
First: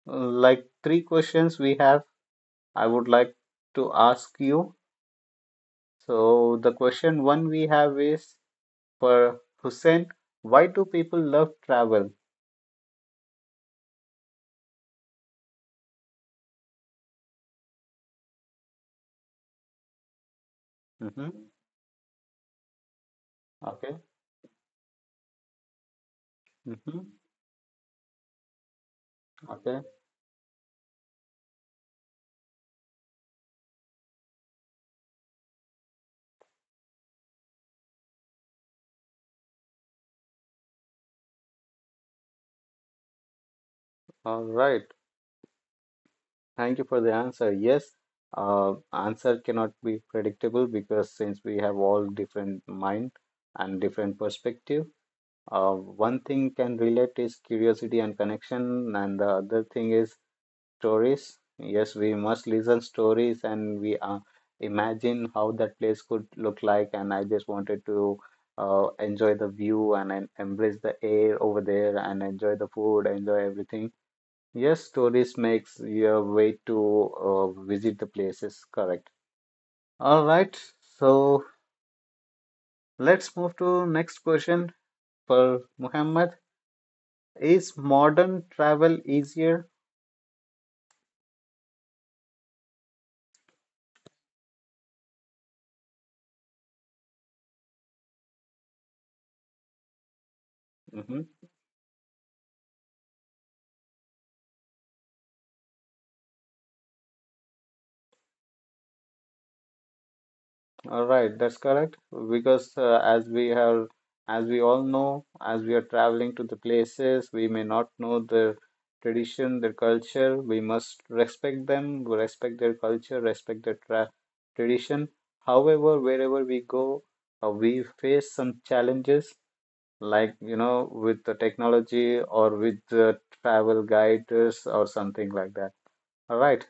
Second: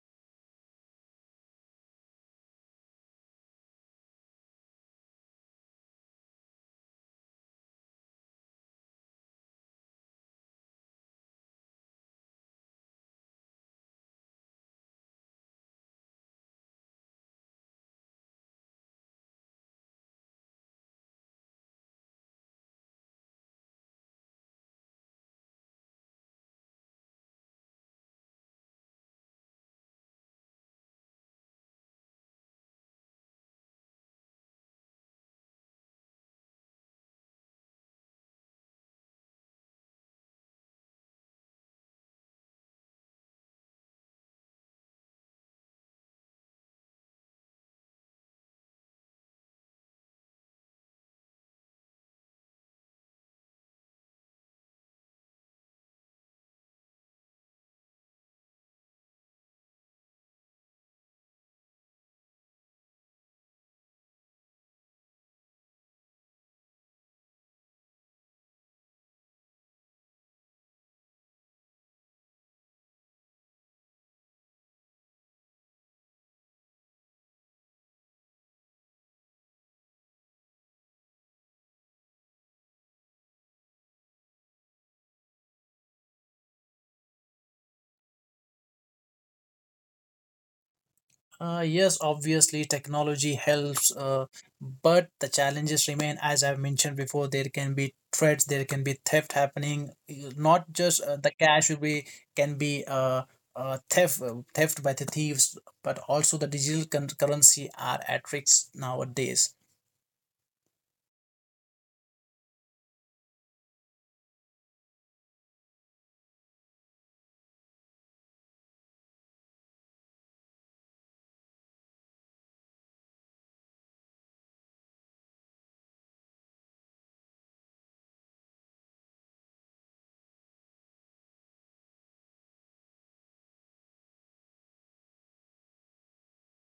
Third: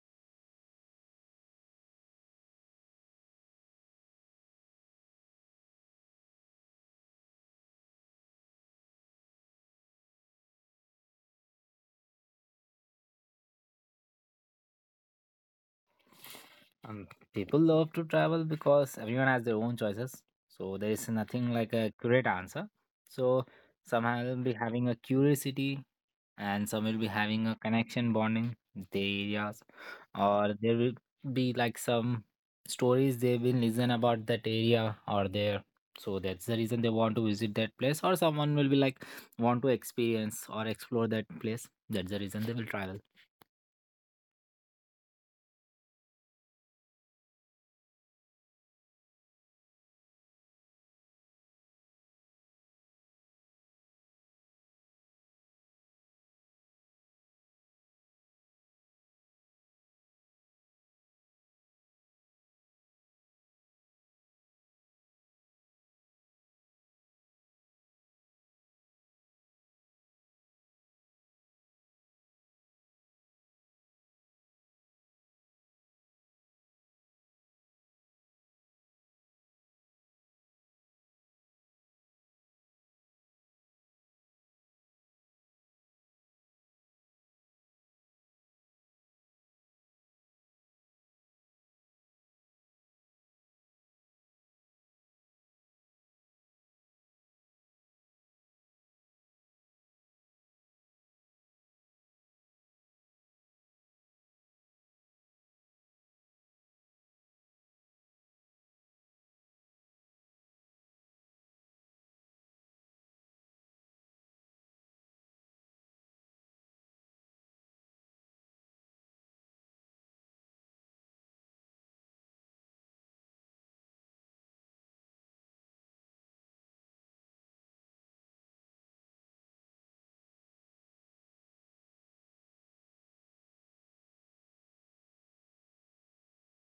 uh, like three questions we have. I would like to ask you. So the question one we have is for Hussein, why do people love travel? um, People love to travel because everyone has their own choices. So there is Hmm. nothing like a accurate answer. So Okay. somehow I'll be having a curiosity, and some Hmm. will be having a connection bonding with their areas, Okay. or there will be like some stories they will listen about that area or there. So that's the reason they want to visit that place, or someone will be like want to experience or explore that place. That's the reason they will travel. All right. Thank you for the answer. Yes, uh, answer cannot be predictable because since we have all different mind and different perspective. Uh, one thing can relate is curiosity and connection, and the other thing is stories. Yes, we must listen stories, and we uh, imagine how that place could look like. And I just wanted to uh, enjoy the view, and, and embrace the air over there, and enjoy the food, enjoy everything. Yes, stories makes your way to uh, visit the places. Correct. All right. So let's move to next question for Muhammad. Is modern travel easier? Uh, yes, obviously, technology helps, uh, but the challenges remain. As I've mentioned before, there can be threats, there can be theft happening. You- Not just uh, Mm-hmm. the cash will be can be uh, uh, theft uh, theft by the thieves, but also the digital con- currency are at risk nowadays. All right, that's correct. Because uh, as we have, as we all know, as we are traveling to the places, we may not know their tradition, their culture. We must respect them, we respect their culture, respect their tra tradition. However, wherever we go, uh, we face some challenges, like you know, with the technology or with the travel guides or something like that. All right.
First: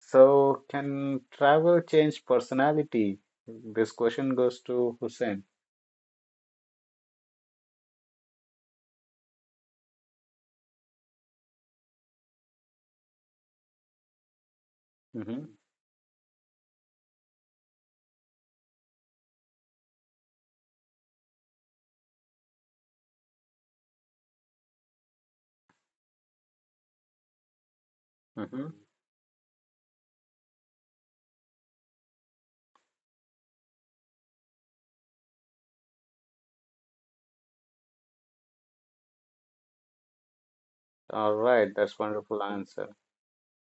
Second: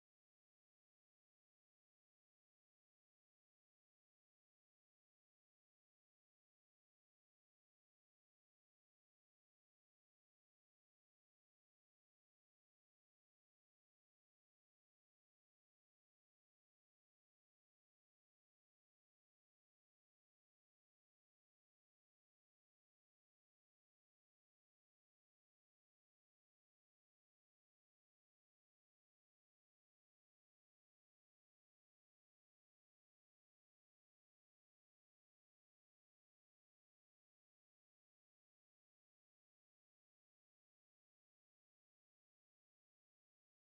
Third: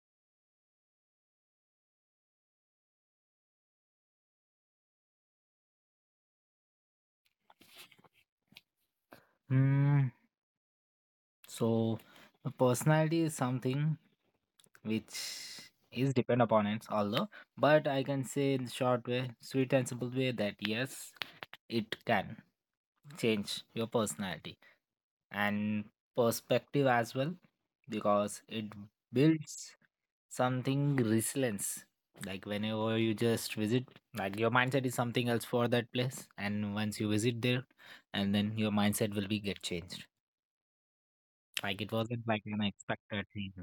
So, can travel change personality? This question goes to Hussein. Hmm. so the personality is something which Mm-hmm. is depend upon it although, but I can say in short way, sweet and simple way, that yes, it can change your personality and perspective as well, because Mm-hmm. it builds something resilience. Like whenever you just visit, like your mindset is something else for that place, and once you visit there, and then your mindset will be get changed. All right, Like it that's wasn't wonderful like an answer. expected thing.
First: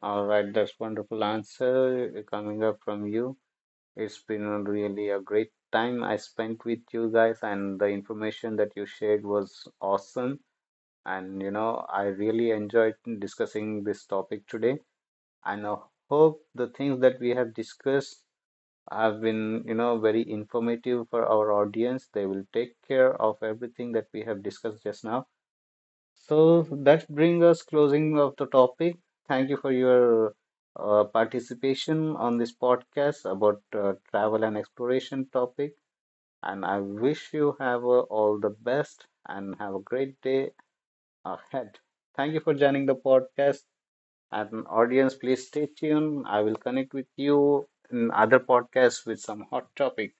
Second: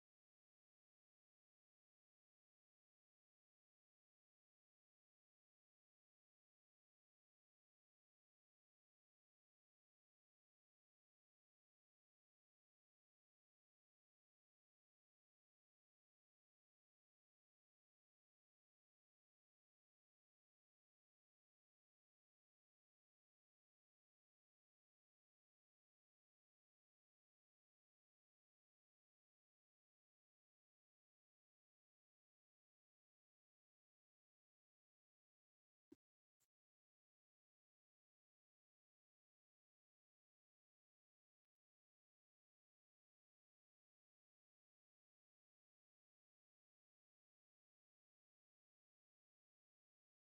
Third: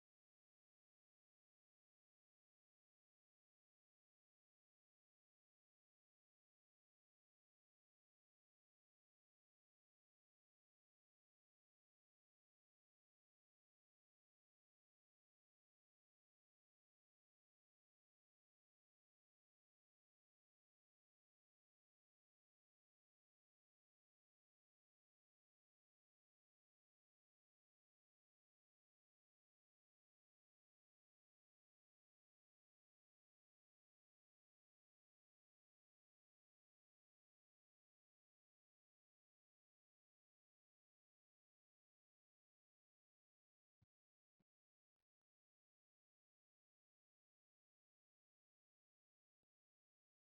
All right, that's wonderful answer coming up from you. It's been a really a great time I spent with you guys, and the information that you shared was awesome. And you know, I really enjoyed discussing this topic today. And I hope the things that we have discussed have been, you know, very informative for our audience. They will take care of everything that we have discussed just now. So that brings us closing of the topic. Thank you for your uh, participation on this podcast about uh, travel and exploration topic. And I wish you have uh, all the best and have a great day ahead. Thank you for joining the podcast. And audience, please stay tuned. I will connect with you in other podcasts with some hot topic.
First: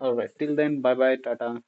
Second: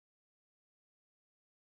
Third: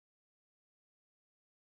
All right. Till then, bye bye, Tata.